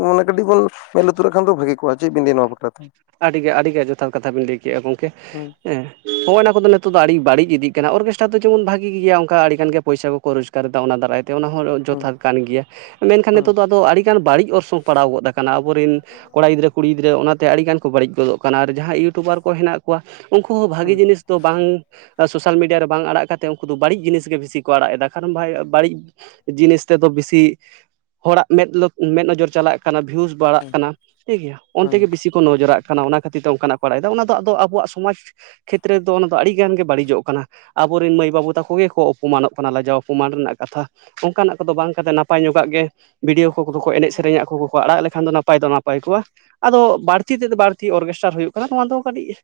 ᱢᱟᱱᱮ ᱠᱟᱹᱴᱤᱡ ᱵᱚᱱ ᱢᱮᱸᱫ ᱞᱩᱛᱩᱨᱟᱜ ᱠᱷᱟᱱ ᱫᱚ ᱵᱷᱟᱹᱜᱤ ᱠᱚᱜᱼᱟ ᱪᱮᱫ ᱵᱤᱱ ᱞᱟᱹᱭᱟ ᱱᱚᱣᱟ ᱵᱟᱠᱷᱨᱟᱛᱮ? ᱟᱹᱰᱤ ᱜᱮ ᱟᱹᱰᱤ ᱜᱮ ᱡᱚᱛᱷᱟᱛ ᱠᱟᱛᱷᱟ ᱵᱤᱱ ᱞᱟᱹᱭ ᱠᱮᱜᱼᱟ ᱜᱚᱝᱠᱮ ᱦᱩᱸ ᱦᱮᱸ ᱦᱚᱸᱜᱼᱚᱭ ᱱᱚᱣᱟ ᱠᱚᱫᱚ ᱱᱤᱛᱚᱜ ᱫᱚ ᱟᱹᱰᱤ ᱵᱟᱹᱲᱤᱡ ᱤᱫᱤᱜ ᱠᱟᱱᱟ ᱚᱨᱠᱮᱥᱴᱟᱨ ᱫᱚ ᱡᱮᱢᱚᱱ ᱵᱷᱟᱜᱤ ᱜᱮᱭᱟ ᱚᱱᱠᱟ ᱟᱹᱰᱤ ᱜᱟᱱ ᱜᱮ ᱯᱚᱭᱥᱟ ᱠᱚᱠᱚ ᱨᱚᱡᱽ ᱱᱮᱛᱟᱨ ᱫᱚ ᱚᱱᱟ ᱫᱟᱨᱟᱭ ᱛᱮ ᱚᱱᱟ ᱦᱚᱸ ᱦᱩᱸ ᱡᱚᱛᱷᱟᱛ ᱠᱟᱱ ᱜᱮᱭᱟ ᱢᱮᱱ ᱠᱷᱟᱱ ᱦᱩᱸ ᱱᱤᱛᱚᱜ ᱫᱚ ᱟᱫᱚ ᱟᱹᱰᱤ ᱟᱹᱰᱤᱜᱟᱱ ᱵᱟᱹᱲᱤᱡ ᱚᱨᱥᱚᱝ ᱯᱟᱲᱟᱣ ᱜᱚᱫ ᱟᱠᱟᱱᱟ ᱟᱵᱚᱨᱮᱱ ᱠᱚᱲᱟ ᱜᱤᱫᱽᱨᱟᱹ ᱠᱩᱲᱤ ᱜᱤᱫᱽᱨᱟᱹ ᱚᱱᱟᱛᱮ ᱟᱹᱰᱤ ᱜᱟᱱ ᱵᱟᱹᱲᱤᱡ ᱜᱚᱫᱚᱜ ᱠᱟᱱᱟ ᱟᱨ ᱡᱟᱦᱟᱸ ᱤᱭᱩᱴᱩᱵᱟᱨ ᱠᱚ ᱦᱮᱸᱱᱟᱜ ᱠᱚᱣᱟ ᱩᱱᱠᱩ ᱦᱚᱸ ᱵᱷᱟᱜᱤ ᱦᱩᱸ ᱡᱤᱱᱤᱥ ᱫᱚ ᱵᱟᱝ ᱥᱳᱥᱟᱞ ᱢᱤᱰᱤᱭᱟ ᱨᱮ ᱵᱟᱝ ᱟᱲᱟᱜ ᱠᱟᱛᱮ ᱩᱱᱠᱩ ᱫᱚ ᱵᱟᱹᱲᱤᱡ ᱡᱤᱱᱤᱥ ᱜᱮ ᱵᱮᱥᱤ ᱠᱚ ᱟᱲᱟᱜ ᱮᱫᱟ ᱠᱟᱨᱚᱱ ᱵᱷᱟᱭ ᱵᱟᱹᱲᱤᱡ ᱡᱤᱱᱤᱥ ᱛᱮᱫᱚ ᱵᱤᱥᱤ ᱦᱚᱲᱟᱜ ᱢᱮᱫ ᱢᱮᱫ ᱱᱚᱡᱚᱨ ᱪᱟᱞᱟᱜ ᱚᱱᱟ ᱵᱷᱤᱣᱩᱥ ᱵᱟᱲᱟᱜ ᱠᱟᱱᱟ ᱴᱷᱤᱠ ᱜᱮᱭᱟ ᱚᱱᱛᱮ ᱦᱩᱸ ᱜᱮ ᱵᱤᱥᱤ ᱠᱚ ᱱᱚᱡᱚᱨᱟᱜ ᱠᱟᱱᱟ ᱠᱟᱱᱟ ᱚᱱᱟ ᱠᱷᱟᱹᱛᱤᱨ ᱛᱮ ᱚᱱᱠᱟᱱᱟᱜ ᱠᱚ ᱟᱲᱟᱜ ᱮᱫᱟ ᱚᱱᱟ ᱫᱚ ᱟᱫᱚ ᱟᱵᱚᱣᱟᱜ ᱥᱚᱢᱟᱡᱽ ᱠᱷᱮᱛᱨᱮ ᱫᱚ ᱚᱱᱟ ᱫᱚ ᱟᱹᱰᱤ ᱜᱟᱱ ᱜᱮ ᱵᱟᱹᱲᱤᱡᱚᱜ ᱠᱟᱱᱟ ᱟᱵᱚᱨᱮᱱ ᱢᱟᱹᱭ ᱵᱟᱹᱵᱩ ᱛᱟᱠᱚ ᱜᱮᱠᱚ ᱚᱯᱚᱢᱟᱱᱚᱜ ᱠᱟᱱᱟ ᱞᱟᱡᱟᱣ ᱚᱯᱚᱢᱟᱱ ᱨᱮᱱᱟᱜ ᱠᱟᱛᱷᱟ ᱚᱱᱠᱟᱱᱟᱜ ᱠᱚᱫᱚ ᱵᱟᱝ ᱠᱟᱛᱮ ᱱᱟᱯᱟᱭ ᱧᱚᱜᱟᱜ ᱜᱮ ᱵᱷᱤᱰᱤᱭᱳ ᱠᱚᱫᱚ ᱠᱚ ᱮᱱᱮᱡ ᱥᱮᱨᱮᱧ ᱟᱠᱚ ᱠᱚᱠᱚ ᱟᱲᱟᱜ ᱞᱮᱠᱷᱟᱱ ᱫᱚ ᱱᱟᱯᱟᱭ ᱫᱚ ᱱᱟᱯᱟᱭ ᱠᱚᱜᱼᱟ ᱟᱫᱚ ᱵᱟᱹᱲᱛᱤ ᱛᱮᱫᱚ ᱵᱟᱲ ᱛᱤ ᱚᱨᱜᱮᱥᱴᱟᱨ ᱦᱩᱭᱩᱜ ᱠᱟᱱᱟ ᱱᱚᱣᱟ ᱫᱚ ᱠᱟᱹᱴᱤᱡ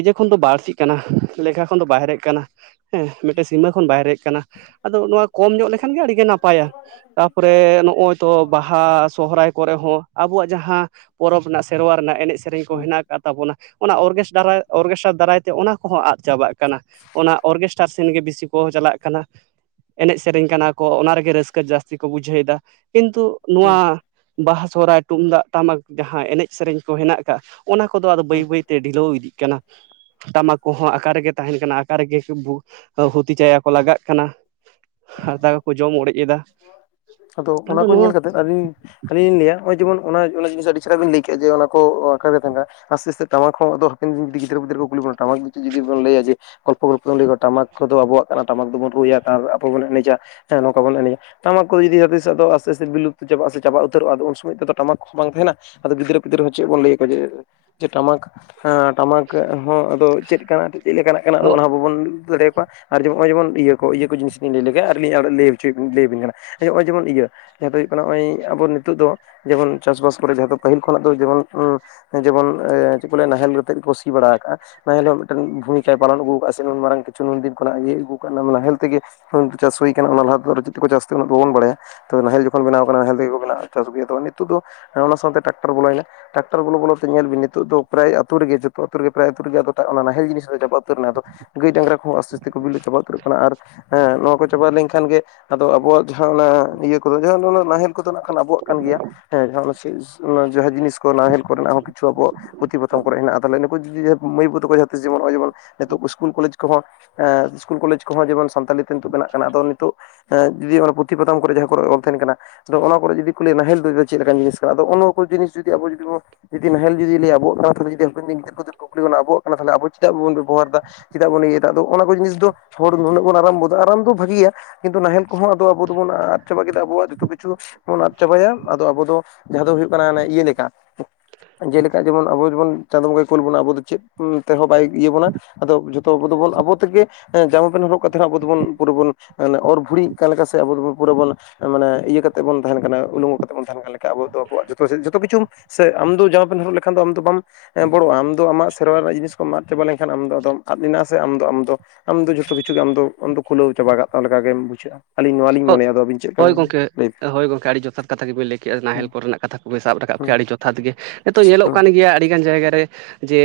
ᱤᱡᱟᱹ ᱠᱷᱚᱱ ᱫᱚ ᱵᱟᱹᱲᱛᱤᱜ ᱠᱟᱱᱟ ᱞᱮᱠᱷᱟ ᱠᱷᱚᱱ ᱫᱚ ᱵᱟᱦᱮᱨᱮᱜ ᱠᱟᱱᱟ ᱦᱮᱸ ᱢᱤᱫ ᱴᱮᱱ ᱥᱤᱢᱟᱹ ᱠᱷᱚᱱ ᱵᱟᱦᱮᱨᱮᱜ ᱠᱟᱱᱟ ᱟᱫᱚ ᱱᱚᱣᱟ ᱠᱚᱢ ᱧᱚᱜ ᱞᱮᱠᱷᱟᱱ ᱜᱮ ᱟᱹᱰᱤ ᱜᱮ ᱱᱟᱯᱟᱭᱟ ᱛᱟᱯᱚᱨᱮ ᱱᱚᱜᱼᱚᱭ ᱛᱚ ᱵᱟᱦᱟ ᱥᱚᱦᱚᱨᱟᱭ ᱠᱚᱨᱮ ᱦᱚᱸ ᱟᱵᱚᱣᱟᱜ ᱡᱟᱦᱟᱸ ᱯᱚᱨᱚᱵᱽ ᱨᱮᱱᱟᱜ ᱥᱮᱨᱣᱟ ᱨᱮᱱᱟᱜ ᱮᱱᱮᱡ ᱥᱮᱨᱮᱧ ᱠᱚ ᱦᱩᱸ ᱦᱮᱱᱟᱜ ᱠᱟᱜ ᱛᱟᱵᱚᱱᱟ ᱚᱱᱟ ᱦᱩᱸ ᱚᱨᱠᱮᱥᱴ ᱚᱨᱜᱮᱥᱴᱟᱨ ᱫᱟᱨᱟᱭ ᱛᱮ ᱚᱱᱟ ᱠᱚᱦᱚᱸ ᱟᱫ ᱪᱟᱵᱟᱜ ᱠᱟᱱᱟ ᱚᱱᱟ ᱚᱨᱜᱮᱥᱴᱟᱨ ᱥᱮᱱ ᱜᱮ ᱵᱤᱥᱤ ᱠᱚ ᱪᱟᱞᱟᱜ ᱠᱟᱱᱟ ᱮᱱᱮᱡ ᱥᱮᱨᱮᱧ ᱠᱟᱱᱟ ᱠᱚ ᱚᱱᱟ ᱨᱮᱜᱮ ᱨᱟᱹᱥᱠᱟᱹ ᱡᱟᱹᱥᱛᱤ ᱠᱚ ᱵᱩᱡᱷᱟᱹᱣ ᱮᱫᱟ ᱠᱤᱱᱛᱩ ᱦᱩᱸ ᱱᱚᱣᱟ ᱵᱟᱦᱟ ᱥᱚᱨᱦᱟᱭ ᱛᱩᱢᱫᱟᱜ ᱴᱟᱢᱟᱠ ᱡᱟᱦᱟᱸ ᱮᱱᱮᱡ ᱥᱮᱨᱮᱧ ᱠᱚ ᱦᱮᱱᱟᱜ ᱠᱟᱜᱼᱟ ᱚᱱᱟ ᱠᱚᱫᱚ ᱟᱫᱚ ᱦᱩᱸ ᱵᱟᱹᱭ ᱵᱟᱹᱭ ᱛᱮ ᱰᱷᱤᱞᱟᱹᱣ ᱤᱫᱤᱜ ᱠᱟᱱᱟ ᱴᱟᱢᱟᱠ ᱠᱚᱦᱚᱸ ᱟᱠᱟ ᱨᱮᱜᱮ ᱛᱟᱸᱦᱮᱱ ᱠᱟᱱᱟ ᱟᱠᱟ ᱨᱮᱜᱮ ᱵᱷᱩ ᱦᱩᱛᱤ ᱪᱟᱭᱟ ᱠᱚ ᱞᱟᱜᱟᱜ ᱠᱟᱱᱟ ᱦᱟᱨᱛᱟ ᱠᱚᱠᱚ ᱡᱚᱢ ᱚᱲᱮᱡ ᱮᱫᱟ ᱟᱫᱚ ᱚᱱᱟ ᱠᱚ ᱱᱚᱣᱟ ᱧᱮᱞ ᱠᱟᱛᱮᱫ ᱟᱹᱞᱤᱧ ᱟᱹᱞᱤᱧ ᱞᱤᱧ ᱞᱟᱹᱭᱟ ᱱᱚᱜᱼᱚᱭ ᱡᱮᱢᱚᱱ ᱚᱱᱟ ᱚᱱᱟ ᱡᱤᱱᱤᱥ ᱟᱹᱰᱤ ᱪᱮᱦᱮᱨᱟ ᱵᱤᱱ ᱞᱟᱹᱭ ᱠᱮᱜᱼᱟ ᱡᱮ ᱚᱱᱟ ᱠᱚ ᱟᱠᱟᱨᱮ ᱛᱟᱸᱦᱮᱱ ᱠᱟᱱᱟ ᱟᱥᱛᱮ ᱟᱥᱛᱮ ᱴᱟᱢᱟᱠ ᱦᱚᱸ ᱟᱫᱚ ᱦᱟᱯᱮᱱ ᱫᱤᱱ ᱡᱩᱫᱤ ᱜᱤᱫᱽᱨᱟᱹ ᱯᱤᱫᱽᱨᱟᱹ ᱠᱚ ᱠᱩᱞᱤ ᱵᱚᱱᱟ ᱴᱟᱢᱟᱠ ᱡᱩᱫᱤ ᱵᱚᱱ ᱞᱟᱹᱭᱟ ᱡᱮ ᱜᱚᱞᱯᱚ ᱜᱚᱞᱯᱚ ᱞᱟᱹᱭᱼᱟ ᱴᱟᱢᱟᱠ ᱠᱚᱫᱚ ᱟᱵᱚᱣᱟᱜ ᱴᱟᱢᱟᱠ ᱫᱚᱵᱚᱱ ᱨᱩᱭᱟ ᱟᱨ ᱟᱵᱚ ᱵᱚᱱ ᱮᱱᱮᱡᱟ ᱦᱮᱸ ᱱᱚᱝᱠᱟ ᱵᱚᱱ ᱮᱱᱮᱡᱟ ᱴᱟᱢᱟᱠ ᱠᱚᱫᱚ ᱡᱩᱫᱤ ᱡᱟᱸᱦᱟᱛᱤᱥ ᱦᱚᱸ ᱟᱫᱚ ᱟᱥᱛᱮ ᱟᱥᱛᱮ ᱵᱤᱞᱩᱯᱛᱚ ᱪᱟᱵᱟᱜᱼᱟ ᱥᱮ ᱪᱟᱵᱟ ᱩᱛᱟᱹᱨᱚᱜᱼᱟ ᱟᱫᱚ ᱩᱱ ᱥᱚᱢᱚᱭ ᱫᱚ ᱴᱟᱢᱟᱠ ᱵᱟᱝ ᱛᱟᱸᱦᱮᱱᱟ ᱟᱫᱚ ᱜᱤᱫᱽᱨᱟᱹ ᱯᱤᱫᱽᱨᱟᱹ ᱦᱚᱸ ᱪᱮᱫ ᱵᱚᱱ ᱞᱟ. ᱭ ᱟᱠᱚᱣᱟ ᱡᱮ ᱴᱟᱢᱟᱠ ᱦᱟᱸ ᱴᱟᱢᱟᱠ ᱦᱚᱸ ᱟᱫᱚ ᱪᱮᱫ ᱠᱟᱱᱟ ᱪᱮᱫ ᱞᱮᱠᱟᱱᱟᱜ ᱠᱟᱱᱟ ᱟᱫᱚ ᱵᱟᱵᱚᱱ ᱩᱫᱩᱜ ᱫᱟᱲᱮᱭ ᱟᱠᱚᱣᱟ ᱟᱨ ᱡᱮ ᱱᱚᱜᱼᱚᱭ ᱡᱮᱢᱚᱱ ᱤᱭᱟᱹ ᱠᱚ ᱤᱭᱟᱹ ᱠᱚ ᱡᱤᱥᱤᱧ ᱞᱟᱹᱭ ᱞᱮᱜᱮ ᱟᱨ ᱞᱤᱧ ᱞᱟᱹᱭ ᱦᱚᱪᱚ ᱞᱟᱹᱭ ᱟᱵᱤᱱ ᱠᱟᱱᱟ ᱱᱚᱜᱼᱚᱭ ᱡᱮᱢᱚᱱ ᱤᱭᱟᱹ ᱡᱟᱦᱟᱸ ᱫᱚ ᱦᱩᱭᱩᱜ ᱠᱟᱱᱟ ᱱᱚᱜᱼᱚᱭ ᱟᱵᱚ ᱱᱤᱛᱚᱜ ᱫᱚ ᱡᱮᱢᱚᱱ ᱪᱟᱥᱼᱵᱟᱥ ᱠᱚᱨᱮ ᱡᱟᱦᱟᱸ ᱫᱚ ᱯᱟᱹᱦᱤᱞ ᱠᱷᱚᱱᱟᱜ ᱫᱚ ᱡᱮᱢᱚᱱ ᱡᱮᱢᱚᱱ ᱪᱮᱫ ᱠᱚ ᱞᱟᱹᱭ ᱟ ᱱᱟᱦᱮᱞ ᱟᱛᱮᱜ ᱠᱚ ᱥᱤ ᱵᱟᱲᱟ ᱠᱟᱜᱼᱟ ᱱᱟᱦᱮᱞ ᱦᱚᱸ ᱢᱤᱫᱴᱮᱱ ᱵᱷᱩᱢᱤᱠᱟᱭ ᱯᱟᱞᱚᱱ ᱟᱹᱜᱩ ᱠᱟᱜᱼᱟ ᱥᱮ ᱱᱩᱱ ᱢᱟᱨᱟᱝ ᱠᱤᱪᱷᱩ ᱱᱩᱱᱫᱤᱱ ᱠᱷᱚᱱᱟᱜ ᱤᱭᱟᱹ ᱟᱹᱜᱩ ᱠᱟᱜᱼᱟ ᱱᱟᱦᱮᱞ ᱛᱮᱜᱮ ᱦᱩᱭ ᱪᱟᱥ ᱦᱩᱭ ᱠᱟᱱᱟ ᱚᱱᱟ ᱞᱟᱦᱟ ᱫᱚ ᱪᱮᱫ ᱛᱮᱠᱚ ᱪᱟᱥ ᱛᱮ ᱚᱱᱟ ᱫᱚ ᱵᱟᱵᱚᱱ ᱵᱟᱲᱟᱭᱟ ᱛᱚ ᱱᱟᱦᱮᱞ ᱡᱚᱠᱷᱚᱱ ᱵᱮᱱᱟᱣ ᱠᱟᱱᱟ [unintelligible] ᱪᱟᱥ ᱜᱮᱭᱟ [unintelligible] ᱱᱤᱛᱚᱜ ᱫᱚ ᱚᱱᱟ ᱥᱟᱶᱛᱮ ᱴᱟᱠᱴᱟᱨ ᱵᱚᱞᱚᱭ ᱱᱟ ᱴᱟᱠᱴᱟᱨ ᱵᱚᱞᱚ ᱵᱚᱞᱮ ᱛᱮ ᱧᱮᱞ ᱵᱤᱱ ᱱᱤᱛᱚᱜ ᱫᱚ ᱯᱨᱟᱭ ᱟᱹᱛᱩ ᱨᱮᱜᱮ ᱡᱚᱛᱚ ᱟᱹᱛᱩ ᱨᱮᱜᱮ ᱯᱨᱟᱭ ᱟᱹᱛᱩ ᱨᱮᱜᱮ ᱟᱫᱚ ᱚᱱᱟ ᱱᱟᱦᱮᱞ ᱡᱤᱱᱤᱥ ᱫᱚ ᱪᱟᱵᱟ ᱩᱛᱟᱹᱨᱮᱱᱟ ᱟᱫᱚ ᱜᱟᱹᱭ ᱰᱟᱝᱨᱟ ᱠᱚᱦᱚᱸ ᱟᱥᱛᱮ ᱟᱥᱛᱮ ᱠᱚ ᱵᱤᱞᱳ ᱪᱟᱵᱟ ᱩᱛᱟᱹᱨᱚᱜ ᱠᱟᱱᱟ ᱟᱨ ᱦᱮᱸ ᱱᱚᱣᱟ ᱠᱚ ᱪᱟᱵᱟ ᱞᱮᱱ ᱠᱷᱟᱱ ᱜᱮ ᱟᱫᱚ ᱟᱵᱚᱣᱟᱜ ᱡᱟᱦᱟᱸ ᱚᱱᱟ ᱤᱭᱟᱹ ᱠᱚᱫᱚ ᱱᱟᱦᱮᱞ ᱠᱚᱫᱚ ᱱᱟᱜ ᱠᱷᱟᱱ ᱟᱵᱚᱣᱟᱜ ᱠᱟᱱ ᱜᱮᱭᱟ ᱦᱮᱸ- ᱚᱱᱟ ᱡᱟᱦᱟᱸ ᱡᱤᱱᱤᱥ ᱠᱚ ᱱᱟᱦᱮᱞ ᱠᱚᱨᱮᱱᱟᱜ ᱦᱚᱸ ᱠᱤᱪᱷᱩ ᱟᱵᱚ ᱯᱩᱛᱷᱤ ᱯᱟᱛᱷᱟᱢ ᱠᱚᱨᱮ ᱢᱮᱱᱟᱜᱼᱟ ᱛᱟᱦᱚᱞᱮ ᱱᱩᱠᱩ ᱡᱩᱫᱤ ᱢᱟᱹᱭ ᱵᱟᱹᱵᱩ ᱛᱟᱠᱚ ᱡᱷᱚᱛᱚ ᱡᱮᱢᱚᱱ ᱦᱚᱸᱜᱼᱚᱭ ᱡᱮᱢᱚᱱ ᱱᱤᱛᱚᱜ ᱤᱥᱠᱩᱞ ᱠᱚᱞᱮᱡᱽ ᱠᱚᱦᱚᱸ ᱮᱸ ᱤᱥᱠᱩᱞ ᱠᱚᱞᱮᱡᱽ ᱠᱚᱦᱚᱸ ᱡᱮᱢᱚᱱ ᱛᱟᱞᱤ ᱛᱮ ᱱᱤᱛᱚᱜ ᱱᱟᱜ ᱠᱟᱱᱟ ᱟᱫᱚ ᱱᱤᱛᱚᱜ ᱡᱩᱫᱤ ᱚᱱᱟ ᱯᱩᱛᱷᱤ ᱯᱟᱛᱷᱟᱢ ᱠᱚᱨᱮ ᱡᱟᱦᱟᱸ ᱠᱚᱨᱮ ᱚᱞ ᱛᱟᱸᱦᱮᱱ ᱠᱟᱱᱟ ᱟᱫᱚ ᱚᱱᱟ ᱠᱚᱨᱮ ᱡᱩᱫᱤ ᱠᱚ ᱞᱟᱹᱭ ᱱᱟᱦᱮᱞ ᱫᱚ ᱪᱮᱫ ᱞᱮᱠᱟᱱ ᱡᱤᱱᱤᱥ ᱠᱟᱱᱟ ᱟᱫᱚ ᱚᱱᱟ ᱠᱚ ᱡᱤᱱᱤᱥ ᱡᱩᱫᱤ ᱟᱵᱚ ᱡᱩᱫᱤ ᱵᱚ ᱡᱩᱫᱤ ᱱᱟᱦᱮᱞ ᱡᱩᱫᱤ ᱞᱮᱭᱟᱭ ᱟᱵᱚᱣᱟᱜ [unintelligible] ᱫᱤᱱ ᱜᱤᱫᱨᱟᱹᱨ ᱯᱤᱫᱟᱹᱨ ᱠᱩᱠᱞᱤ ᱵᱚᱱᱟ ᱟᱵᱚᱣᱟᱜ ᱠᱟᱱᱟ ᱛᱟᱦᱚᱞᱮ ᱟᱵᱚ ᱪᱮᱫᱟᱜ ᱵᱚᱱ ᱵᱮᱵᱚᱦᱟᱨ ᱫᱟ ᱪᱮᱫᱟᱜ ᱵᱚᱱ ᱤᱭᱟᱹᱭ ᱫᱟ ᱦᱚᱸᱜᱼᱱᱟ ᱡᱤᱱᱤᱥ ᱫᱚ ᱦᱚᱲ ᱱᱩᱱᱟᱹᱜ ᱟᱨᱟᱢ ᱜᱚᱫᱟ ᱟᱨᱟᱢ ᱫᱚ ᱵᱷᱟᱹᱜᱤᱭᱟ ᱠᱤᱱᱛᱩ ᱱᱟᱦᱮᱞ ᱠᱚᱦᱚᱸ ᱟᱵᱚ ᱫᱚᱵᱚᱱ ᱟᱫ ᱪᱟᱵᱟ ᱠᱮᱫᱟ ᱟᱵᱚᱣᱟᱜ ᱡᱚᱛᱚ ᱠᱤᱪᱷᱩ ᱵᱚᱱ ᱟᱫ ᱪᱟᱵᱟᱭᱟ ᱟᱫᱚ ᱟᱵᱚ ᱫᱚ ᱡᱟᱦᱟᱸ ᱫᱚ ᱦᱩᱭᱩᱜ ᱠᱟᱱᱟ ᱚᱱᱮ ᱤᱭᱟᱹ ᱞᱮᱠᱟ ᱡᱮᱞᱮᱠᱟ ᱡᱮᱢᱚᱱ ᱟᱵᱚ ᱡᱮᱢᱚᱱ ᱪᱟᱸᱫᱳ ᱜᱚᱸᱠᱮ ᱠᱳᱩᱞ ᱵᱚᱱᱟ ᱟᱵᱚ ᱫᱚ ᱪᱮᱫ ᱛᱮᱦᱚᱸ ᱵᱟᱭ ᱤᱭᱟᱹ ᱵᱚᱱᱟ ᱟᱫᱚ ᱡᱷᱚᱛᱚ ᱟᱵᱚᱫᱚᱱ ᱟᱵᱚ ᱛᱮᱜᱮ ᱡᱟᱢᱚ ᱯᱮᱱ ᱦᱚᱨᱚᱜ ᱟᱵᱚ ᱫᱚᱵᱚᱱ ᱯᱩᱨᱟᱹ ᱵᱚᱱ ᱚᱨ ᱵᱷᱩᱤᱜ ᱠᱟᱱ ᱥᱮ ᱟᱵᱚᱫᱚᱱ ᱯᱩᱨᱟᱹ ᱵᱚᱱ ᱢᱟᱱᱮ ᱤᱭᱟᱹ ᱠᱟᱛᱮᱜ ᱵᱚᱱ ᱛᱟᱦᱮᱱ ᱠᱟᱱᱟ ᱩᱞᱚᱝᱜᱚ ᱠᱟᱛᱮᱜ ᱵᱚᱱ ᱛᱟᱦᱮᱱ ᱠᱟᱱᱟ᱾ [inaudible] ᱚ ᱡᱚᱛᱚ ᱠᱤᱪᱷᱩ ᱥᱮ ᱟᱢ ᱫᱚ ᱡᱟᱢᱟ ᱯᱮᱱ ᱦᱚᱨᱚᱜ ᱞᱮᱠᱷᱟᱱ ᱫᱚ ᱵᱟᱢ ᱵᱚᱲᱚᱜᱼᱟ ᱟᱢ ᱫᱚ ᱟᱢᱟᱜ ᱥᱮᱨᱣᱟ ᱨᱮᱱᱟᱜ ᱡᱤᱱᱤᱥ ᱠᱚᱢ ᱟᱫ ᱪᱟᱵᱟ ᱞᱮᱱᱠᱷᱟᱱ ᱟᱢ ᱫᱚ ᱟᱫᱚᱢ ᱟᱫᱮᱱᱟ ᱥᱮ ᱟᱢ ᱫᱚ ᱟᱢ ᱫᱚ ᱟᱢ ᱡᱚᱛᱚ ᱠᱤᱪᱷᱩ ᱜᱮ ᱟᱢ ᱫᱚ ᱟᱢ ᱫᱚ ᱠᱷᱩᱞᱟᱹᱣ ᱪᱟᱵᱟ ᱠᱟᱜᱛᱟᱢ ᱞᱮᱠᱟ ᱜᱮᱢ ᱵᱩᱡᱷᱟᱹᱜᱼᱟ ᱟᱞᱤᱧ ᱱᱟᱣᱟ ᱞᱤᱧ ᱢᱚᱱᱮᱭᱟ ᱟᱫᱚ ᱟᱵᱤᱱ ᱪᱮᱫ ᱞᱮᱠᱟ ᱦᱳᱭ ᱜᱚᱝᱠᱮ [inaudible] ᱦᱳᱭ ᱜᱚᱢᱠᱮ ᱟᱹᱰᱤ ᱡᱚᱛᱷᱟᱛ ᱠᱟᱛᱷᱟ ᱜᱮᱵᱤᱱ ᱞᱟᱹᱭ ᱠᱮᱜᱼᱟ ᱱᱟᱦᱮᱞ ᱦᱩᱸ ᱠᱚᱨᱮᱱᱟᱜ ᱠᱟᱛᱷᱟ ᱠᱚᱵᱤᱱ ᱥᱟᱵ ᱨᱟᱠᱟᱵ ᱠᱮᱜᱼᱟ ᱦᱩᱸ ᱟᱹᱰᱤ ᱡᱚᱛᱷᱟᱛ ᱜᱮ ᱱᱤᱛᱚᱜ ᱧᱮᱞᱚᱜ ᱠᱟᱱ ᱜᱮᱭᱟ ᱟᱹᱰᱤᱜᱟᱱ ᱡᱟᱭᱜᱟ ᱨᱮ ᱡᱮ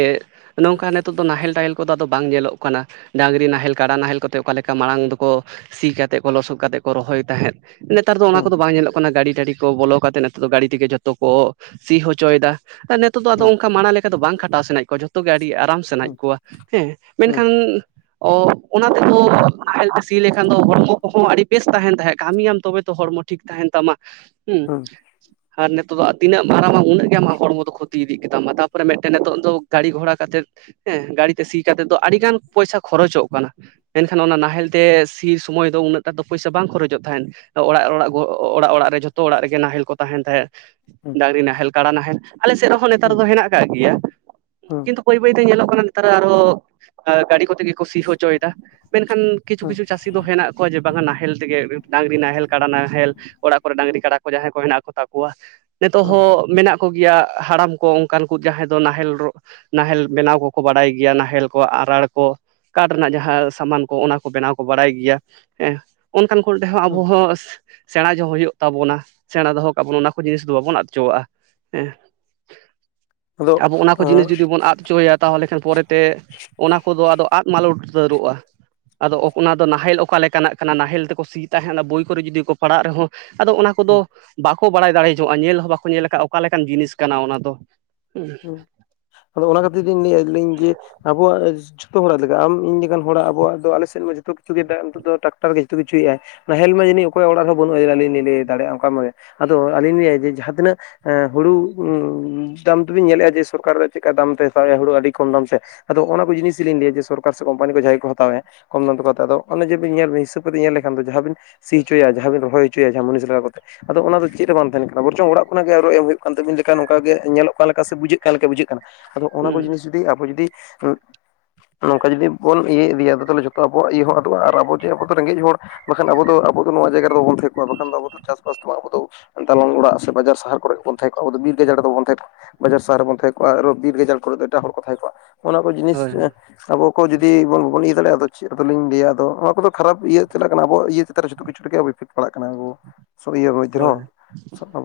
ᱱᱚᱝᱠᱟ ᱱᱤᱛᱚᱜ ᱫᱚ ᱱᱟᱦᱮᱞ ᱛᱟᱦᱮ ᱠᱚᱫᱚ ᱵᱟᱝ ᱧᱮᱞᱚᱜ ᱠᱟᱱᱟ ᱰᱟᱹᱝᱨᱤ ᱱᱟᱦᱮᱞ ᱠᱟᱰᱟ ᱱᱟᱦᱮᱞ ᱠᱚᱛᱮ ᱚᱠᱟ ᱞᱮᱠᱟ ᱢᱟᱲᱟᱝ ᱫᱚᱠᱚ ᱥᱤ ᱠᱟᱛᱮᱫ ᱠᱚ ᱞᱚᱥᱚᱫ ᱠᱟᱛᱮ ᱠᱚ ᱨᱚᱦᱚᱭ ᱛᱟᱦᱮᱸᱫ ᱱᱮᱛᱟᱨ ᱫᱚ ᱚᱱᱟ ᱦᱩᱸ ᱠᱚᱫᱚ ᱵᱟᱝ ᱧᱮᱞᱚᱜ ᱠᱟᱱᱟ ᱜᱟᱹᱰᱤ ᱴᱟᱹᱰᱤ- ᱛᱚ ᱵᱚᱞᱚ ᱠᱟᱛᱮᱜ ᱱᱤᱛᱚᱜ ᱫᱚ ᱜᱟᱹᱰᱤ ᱛᱮᱜᱮ ᱡᱚᱛᱚ ᱠᱚ ᱥᱤ ᱦᱚᱪᱚᱭ ᱮᱫᱟ᱾ ᱡᱚᱛᱚ ᱫᱚ ᱟᱫᱚ ᱦᱩᱸ ᱚᱱᱠᱟ ᱢᱟᱲᱟᱝ ᱞᱮᱠᱟ -ᱫᱚ ᱵᱟᱲᱟ ᱞᱮᱠᱟ ᱫᱚ ᱵᱟᱝ ᱠᱷᱟᱴᱟᱣ ᱥᱟᱱᱟᱮᱫ ᱠᱚᱣᱟ ᱡᱚᱛᱚ ᱜᱮ ᱟᱹᱰᱤ ᱟᱨᱟᱢ ᱥᱟᱱᱟᱭᱮᱫ ᱦᱩᱸ ᱠᱚᱣᱟ᱾ ᱦᱮᱸ ᱦᱩᱸ ᱢᱮᱱᱠᱷᱟᱱ ᱚ, ᱚᱱᱟ ᱛᱮᱦᱚᱸ ᱥᱤ ᱞᱮᱠᱷᱟᱱ ᱫᱚ ᱦᱚᱲᱢᱚ ᱠᱚᱦᱚᱸ ᱟᱹᱰᱤ ᱵᱮᱥ ᱛᱟᱦᱮᱱ ᱛᱟᱦᱮᱸᱫ ᱠᱟᱹᱢᱤᱭᱟᱢ ᱛᱚᱵᱮ ᱛᱚ ᱦᱚᱲᱢᱚ ᱴᱷᱤᱠ ᱛᱟᱦᱮᱱ ᱛᱟᱢᱟ ᱦᱩᱸ ᱟᱨ ᱱᱤᱛᱚᱜ ᱫᱚ ᱛᱤᱱᱟᱹᱜ ᱮᱢ ᱟᱨᱟᱢᱟ ᱩᱱᱟᱹᱜ ᱜᱮ ᱟᱢᱟᱜ ᱦᱚᱲᱢᱚ ᱫᱚ ᱠᱷᱩᱛᱤᱜ ᱛᱤ ᱤᱫᱤᱜ ᱜᱮᱛᱟᱢᱟ ᱛᱟᱯᱚᱨᱮ ᱢᱤᱫᱴᱮᱱ ᱱᱤᱛᱚᱜ ᱫᱚ ᱜᱟᱹᱲᱤ ᱜᱷᱚᱲᱟ ᱠᱟᱛᱮᱫ ᱦᱮᱸ ᱜᱟᱹᱲᱤ ᱛᱮ ᱥᱤ ᱠᱟᱛᱮᱫ ᱫᱚ ᱟᱹᱰᱤ ᱜᱟᱱ ᱯᱚᱭᱥᱟ ᱠᱷᱚᱨᱚᱪᱚᱜ ᱠᱟᱱᱟ ᱢᱮᱱᱠᱷᱟᱱ ᱚᱱᱟ ᱱᱟᱦᱮᱞ ᱛᱮ ᱥᱤ ᱥᱚᱢᱚᱭ ᱫᱚ ᱩᱱᱟᱹᱜ ᱴᱟ ᱫᱚ ᱯᱚᱭᱥᱟ ᱵᱟᱝ ᱠᱷᱚᱨᱚᱪᱚᱜ ᱛᱟᱦᱮᱸᱫ ᱚᱲᱟᱜ ᱚᱲᱟᱜ ᱚᱲᱟᱜ ᱚᱲᱟᱜ ᱨᱮ ᱡᱷᱚᱛᱚ ᱚᱲᱟᱜ ᱨᱮᱜᱮ ᱱᱟᱦᱮᱞ ᱠᱚ ᱛᱟᱦᱮᱱ ᱛᱟᱦᱮᱸᱫ ᱰᱟᱝᱨᱤ ᱱᱟᱦᱮᱞ ᱠᱟᱲᱟ ᱱᱟᱦᱮᱞ ᱟᱞᱮ ᱥᱮᱫ ᱨᱮᱦᱚᱸ ᱱᱮᱛᱟᱨ ᱦᱩᱸ ᱫᱚ ᱦᱮᱱᱟᱜ ᱠᱟᱜ ᱜᱮᱭᱟ ᱦᱩᱸ ᱠᱤᱱᱛᱩ ᱵᱟᱹᱭ ᱵᱟᱹᱭ ᱛᱮ ᱧᱮᱞᱚᱜ ᱠᱟᱱᱟ ᱱᱮᱛᱟᱨ ᱫᱚ ᱟᱨᱚᱦᱚ ᱜᱟᱹᱰᱤ ᱠᱚᱛᱮ ᱜᱮ ᱠᱚ ᱥᱤ ᱦᱚᱪᱚᱭᱮᱫᱟ ᱢᱮᱱᱠᱷᱟᱱ ᱠᱤᱪᱷᱩ ᱦᱩᱸ ᱠᱤᱪᱷᱩ ᱪᱟᱹᱥᱤ ᱫᱚ ᱦᱮᱱᱟᱜ ᱠᱚᱣᱟ ᱡᱮ ᱵᱟᱠᱷᱟᱱ ᱱᱟᱦᱮᱞ ᱛᱮᱜᱮ ᱰᱟᱝᱨᱤ ᱱᱟᱦᱮᱞ ᱠᱟᱰᱟ ᱱᱟᱦᱮᱞ ᱚᱲᱟᱜ ᱠᱚᱨᱮ ᱰᱟᱝᱨᱤ ᱠᱟᱰᱟ ᱠᱚ ᱡᱟᱦᱟᱸᱭ ᱠᱚ ᱦᱮᱱᱟᱜ ᱠᱚᱛᱟ ᱠᱚᱣᱟ ᱱᱤᱛᱚᱜ ᱦᱩᱸ ᱦᱚᱸ ᱢᱮᱱᱟᱜ ᱠᱚᱜᱮᱭᱟ ᱦᱟᱲᱟᱢ ᱠᱚ ᱚᱱᱠᱟᱱ ᱠᱚ ᱡᱟᱦᱟᱸᱭ ᱫᱚ ᱱᱟᱦᱮᱞ ᱨᱚᱜ ᱱᱟᱦᱮᱞ ᱵᱮᱱᱟᱣ ᱠᱚᱠᱚ ᱵᱟᱲᱟᱭ ᱜᱮᱭᱟ ᱱᱟᱦᱮᱞ ᱠᱚ ᱟᱨᱟᱬ ᱠᱚ ᱠᱟᱴ ᱨᱮᱱᱟᱜ ᱡᱟᱦᱟᱸ ᱥᱟᱢᱟᱱ ᱠᱚ ᱚᱱᱟ ᱠᱚ ᱵᱮᱱᱟᱣ ᱠᱚ ᱵᱟᱲᱟᱭ ᱜᱮᱭᱟ᱾ ᱦᱮᱸ ᱚᱱᱠᱟᱱ ᱠᱚᱨᱮᱦᱚᱸ ᱦᱩᱸ ᱟᱵᱚᱦᱟ ᱥᱮ ᱥᱮᱬᱟ ᱫᱚᱦᱚ ᱦᱩᱭᱩᱜ ᱛᱟᱵᱚᱱᱟ ᱥᱮᱬᱟ ᱫᱚᱦᱚ ᱠᱟᱜᱵᱚᱱᱟ ᱚᱱᱟ ᱠᱚ ᱡᱤᱱᱤᱥ ᱫᱚ ᱵᱟᱵᱚᱱ ᱟᱫᱪᱚᱣᱟᱜᱼᱟ ᱦᱮᱸ [inaudible] ᱟᱫᱚ ᱟᱵᱚ ᱚᱱᱟ ᱠᱚ ᱡᱤᱱᱤᱥ ᱟᱸ ᱡᱩᱫᱤ ᱵᱚᱱ ᱟᱫ ᱦᱚᱪᱚᱭᱟ ᱛᱟᱦᱚᱞᱮ ᱠᱷᱟᱱ ᱯᱚᱨᱮᱛᱮ ᱚᱱᱟ ᱠᱚᱫᱚ ᱟᱫᱚ ᱟᱫ ᱢᱟᱞᱟᱞᱴ ᱩᱛᱟᱹᱨᱚᱜᱼᱟ ᱟᱫᱚ ᱚᱱᱟ ᱫᱚ ᱱᱟᱦᱮᱞ ᱚᱠᱟ ᱞᱮᱠᱟ ᱠᱟᱱᱟ ᱱᱟᱦᱮᱞ ᱛᱮᱠᱚ ᱥᱤ ᱛᱟᱦᱮᱸᱫ ᱵᱳᱭ ᱠᱚᱨᱮ ᱡᱩᱫᱤ ᱠᱚ ᱯᱟᱲᱟᱜ ᱨᱮᱦᱚᱸ ᱟᱫᱚ ᱚᱱᱟ ᱠᱚᱫᱚ ᱵᱟ ᱵᱟᱠᱚ ᱵᱟᱲᱟᱭ ᱫᱟᱲᱮ ᱧᱚᱜᱼᱟ ᱧᱮᱞ ᱦᱚᱸ ᱵᱟᱠᱚ ᱧᱮᱞ ᱟᱠᱟᱫᱼᱟ ᱚᱠᱟ ᱞᱮᱠᱟᱱ ᱡᱤᱱᱤᱥ ᱠᱟᱱᱟ ᱚᱱᱟ ᱫᱚ [unintelligible] ᱟᱫᱚ ᱚᱱᱟ ᱠᱷᱟᱹᱛᱤᱨ ᱞᱤᱧ ᱞᱟᱹᱭᱤᱧ ᱡᱮ ᱟᱵᱚᱣᱟᱜ ᱡᱚᱛᱚ ᱦᱚᱲᱟᱜ ᱞᱮᱠᱟ ᱟᱢ ᱤᱧ ᱞᱮᱠᱟᱱ ᱦᱚᱲᱟᱜ ᱟᱵᱚᱣᱟᱜ ᱫᱚ ᱟᱞᱮᱥᱮᱫ ᱢᱟ ᱡᱚᱛᱚ ᱠᱤᱪᱷᱩ ᱜᱮ ᱫᱟ ᱱᱤᱛᱚᱜ ᱫᱚ ᱴᱟᱠᱴᱟᱨ ᱜᱮ ᱡᱚᱛᱚ ᱠᱤᱪᱷᱩᱮᱫ ᱟᱭ ᱱᱟᱦᱮᱞ ᱢᱟ ᱡᱟᱹᱱᱤᱡ ᱚᱠᱚᱭᱟᱜ ᱚᱲᱟᱜ ᱨᱮᱦᱚᱸ ᱵᱟᱹᱱᱩᱜᱼᱟ ᱟᱞᱤᱧ ᱞᱤᱝ ᱞᱟᱹᱭ ᱫᱟᱲᱮᱭᱟᱜᱼᱟ ᱚᱝᱠᱟ ᱢᱚ ᱟᱫᱚ ᱟᱹᱞᱤᱧ ᱞᱟᱹᱭᱟ ᱡᱮ ᱡᱟᱦᱟᱸ ᱛᱤᱱᱟᱹᱜ ᱦᱩᱲᱩ ᱫᱟᱢ ᱟᱩᱫᱵᱧ [inaudible] ᱧᱮᱞᱮᱜᱼᱟ ᱡᱮ ᱥᱚᱨᱠᱟᱨ ᱪᱮᱫᱠᱟ ᱫᱟᱢᱛᱮ ᱦᱟᱛᱟᱣᱮᱫᱼᱟ ᱦᱩᱲᱩ ᱟᱹᱰᱤ ᱠᱚᱢ ᱫᱟᱢ ᱛᱮ ᱟᱫᱚ ᱚᱱᱟ ᱠᱚ ᱡᱤᱱᱤᱥ ᱞᱤᱧ ᱞᱟᱹᱭᱟ ᱡᱮ ᱥᱚᱨᱠᱟᱨ ᱥᱮ ᱠᱚᱢᱯᱟᱱᱤ ᱡᱟᱦᱟᱸᱭ ᱠᱚ ᱦᱟᱛᱟᱣᱮᱫᱼᱟ ᱠᱚᱢ ᱫᱟᱢ ᱛᱮᱠᱚ ᱦᱟᱛᱟᱣ ᱫᱚ ᱟᱫᱚ ᱚᱱᱮ ᱡᱮᱵᱤᱱ ᱧᱮᱞ ᱵᱤᱱ ᱦᱤᱥᱟᱹᱵ ᱠᱟᱛᱮ ᱧᱮᱞ ᱞᱮᱠᱷᱟᱱ ᱫᱚ ᱡᱟᱦᱟᱸ ᱵᱤᱱ ᱥᱤ ᱦᱚᱪᱚᱭᱟ, ᱡᱟᱦᱟᱸ ᱵᱤᱱ ᱨᱚᱦᱚᱭ ᱦᱚᱪᱮᱭᱟ, ᱡᱟᱦᱟᱸ ᱢᱩᱱᱤᱥ ᱞᱟᱜ ᱠᱟᱛᱮ ᱟᱫᱚ ᱚᱱᱟ ᱫᱚ ᱪᱮᱫ ᱨᱮ ᱵᱟᱝ ᱛᱟᱦᱮᱱ ᱠᱟᱱᱟ ᱵᱚᱨᱪᱚᱝ ᱚᱲᱟᱜ ᱠᱷᱚᱱᱟᱜ ᱜᱮ ᱟᱨᱚ ᱮᱢ ᱦᱩᱭᱩᱜ ᱠᱟᱱ ᱛᱟᱵᱤᱱᱠᱷᱟᱱ ᱚᱱᱠᱟ ᱜᱮ ᱧᱮᱞᱚᱜ ᱚᱠᱟ ᱞᱮᱠᱟ ᱥᱮ ᱵᱩᱡᱷᱟᱹᱜ ᱠᱟᱱ ᱞᱮᱠᱟ ᱵᱩᱡᱷᱟᱹᱜ ᱠᱟᱱᱟ ᱟᱫᱚ ᱚᱱᱟ ᱦᱩᱸ ᱠᱚ ᱡᱤᱱᱤᱥ ᱡᱩᱤ ᱟᱵᱚ ᱡᱩᱫᱤ ᱱᱚᱝᱠᱟ ᱡᱩᱫᱤ ᱵᱚᱱ ᱤᱭᱟᱹ ᱤᱫᱤᱭᱟ ᱟᱫᱚ ᱛᱟᱞᱦᱮ ᱡᱷᱚᱛᱚ ᱟᱵᱚᱣᱟᱜ ᱤᱭᱟᱹ ᱦᱚᱸ ᱟᱫᱚᱜᱼᱟ ᱟᱨ ᱟᱵᱚ ᱡᱮ ᱟᱵᱚᱫᱚ ᱨᱮᱸᱜᱮᱡ ᱦᱚᱲ ᱵᱟᱠᱷᱟᱱ ᱟᱵᱚ ᱟᱵᱚ ᱫᱚ ᱱᱚᱣᱟ ᱡᱟᱭᱜᱟ ᱨᱮᱫᱚᱵᱚᱱ ᱛᱟᱦᱮᱸᱜᱼᱟ ᱵᱟᱠᱷᱟᱱ ᱫᱚ ᱟᱵᱚ ᱫᱚ ᱪᱟᱥᱵᱟᱥ ᱫᱚ ᱟᱵᱚ ᱫᱚ ᱫᱟᱞᱚᱝ ᱚᱲᱟᱜ ᱥᱮ ᱵᱟᱡᱟᱨ ᱥᱟᱦᱟᱨ ᱠᱚᱨᱮ ᱜᱮᱵᱚᱱ ᱛᱟᱦᱮᱸ ᱠᱚᱜᱼᱟ ᱟᱵᱚ ᱵᱤᱨ ᱜᱟᱡᱟᱲ ᱨᱮᱵᱟᱵᱚᱱ ᱛᱟᱦᱮ ᱠᱚᱼᱟ ᱵᱟᱡᱟᱨ ᱥᱟᱦᱟᱨ ᱨᱮᱵᱚᱱ ᱛᱟᱦᱮᱸ ᱠᱚᱜᱼᱟ ᱟᱨᱚ ᱵᱤᱨ ᱜᱟᱡᱟᱲ ᱠᱚᱨᱮ ᱫᱚ ᱮᱴᱟᱜ ᱦᱚᱲ ᱠᱚ ᱛᱟᱦᱮᱸ ᱠᱚᱜᱼᱟ ᱚᱱᱟ ᱠᱚ ᱡᱤᱱᱤᱥ ᱦᱳᱭ ᱮᱸ ᱦᱳᱭ ᱟᱵᱚ ᱠᱚ ᱡᱩᱫᱤ ᱵᱟᱵᱚᱱ ᱤᱭᱟᱹ ᱫᱟᱲᱮᱭᱟᱜᱼᱟ ᱪᱮᱫ ᱫᱚᱞᱤᱧ ᱞᱟᱹᱭᱟ ᱟᱫᱚ ᱚᱱᱟ ᱠᱚᱫᱚ ᱠᱷᱟᱨᱟᱯ ᱤᱭᱟᱹ ᱪᱟᱞᱟᱜ ᱠᱟᱱᱟ ᱟᱵᱚ ᱤᱭᱟᱹ ᱪᱮᱛᱟᱱ ᱡᱷᱚᱛᱚ ᱠᱤᱪᱷᱩ ᱨᱮᱜᱮ [inaudible] ᱯᱟᱲᱟᱜ ᱠᱟᱱᱟ ᱤᱭᱟᱹᱨᱚ ᱦᱳᱭ [inaudible]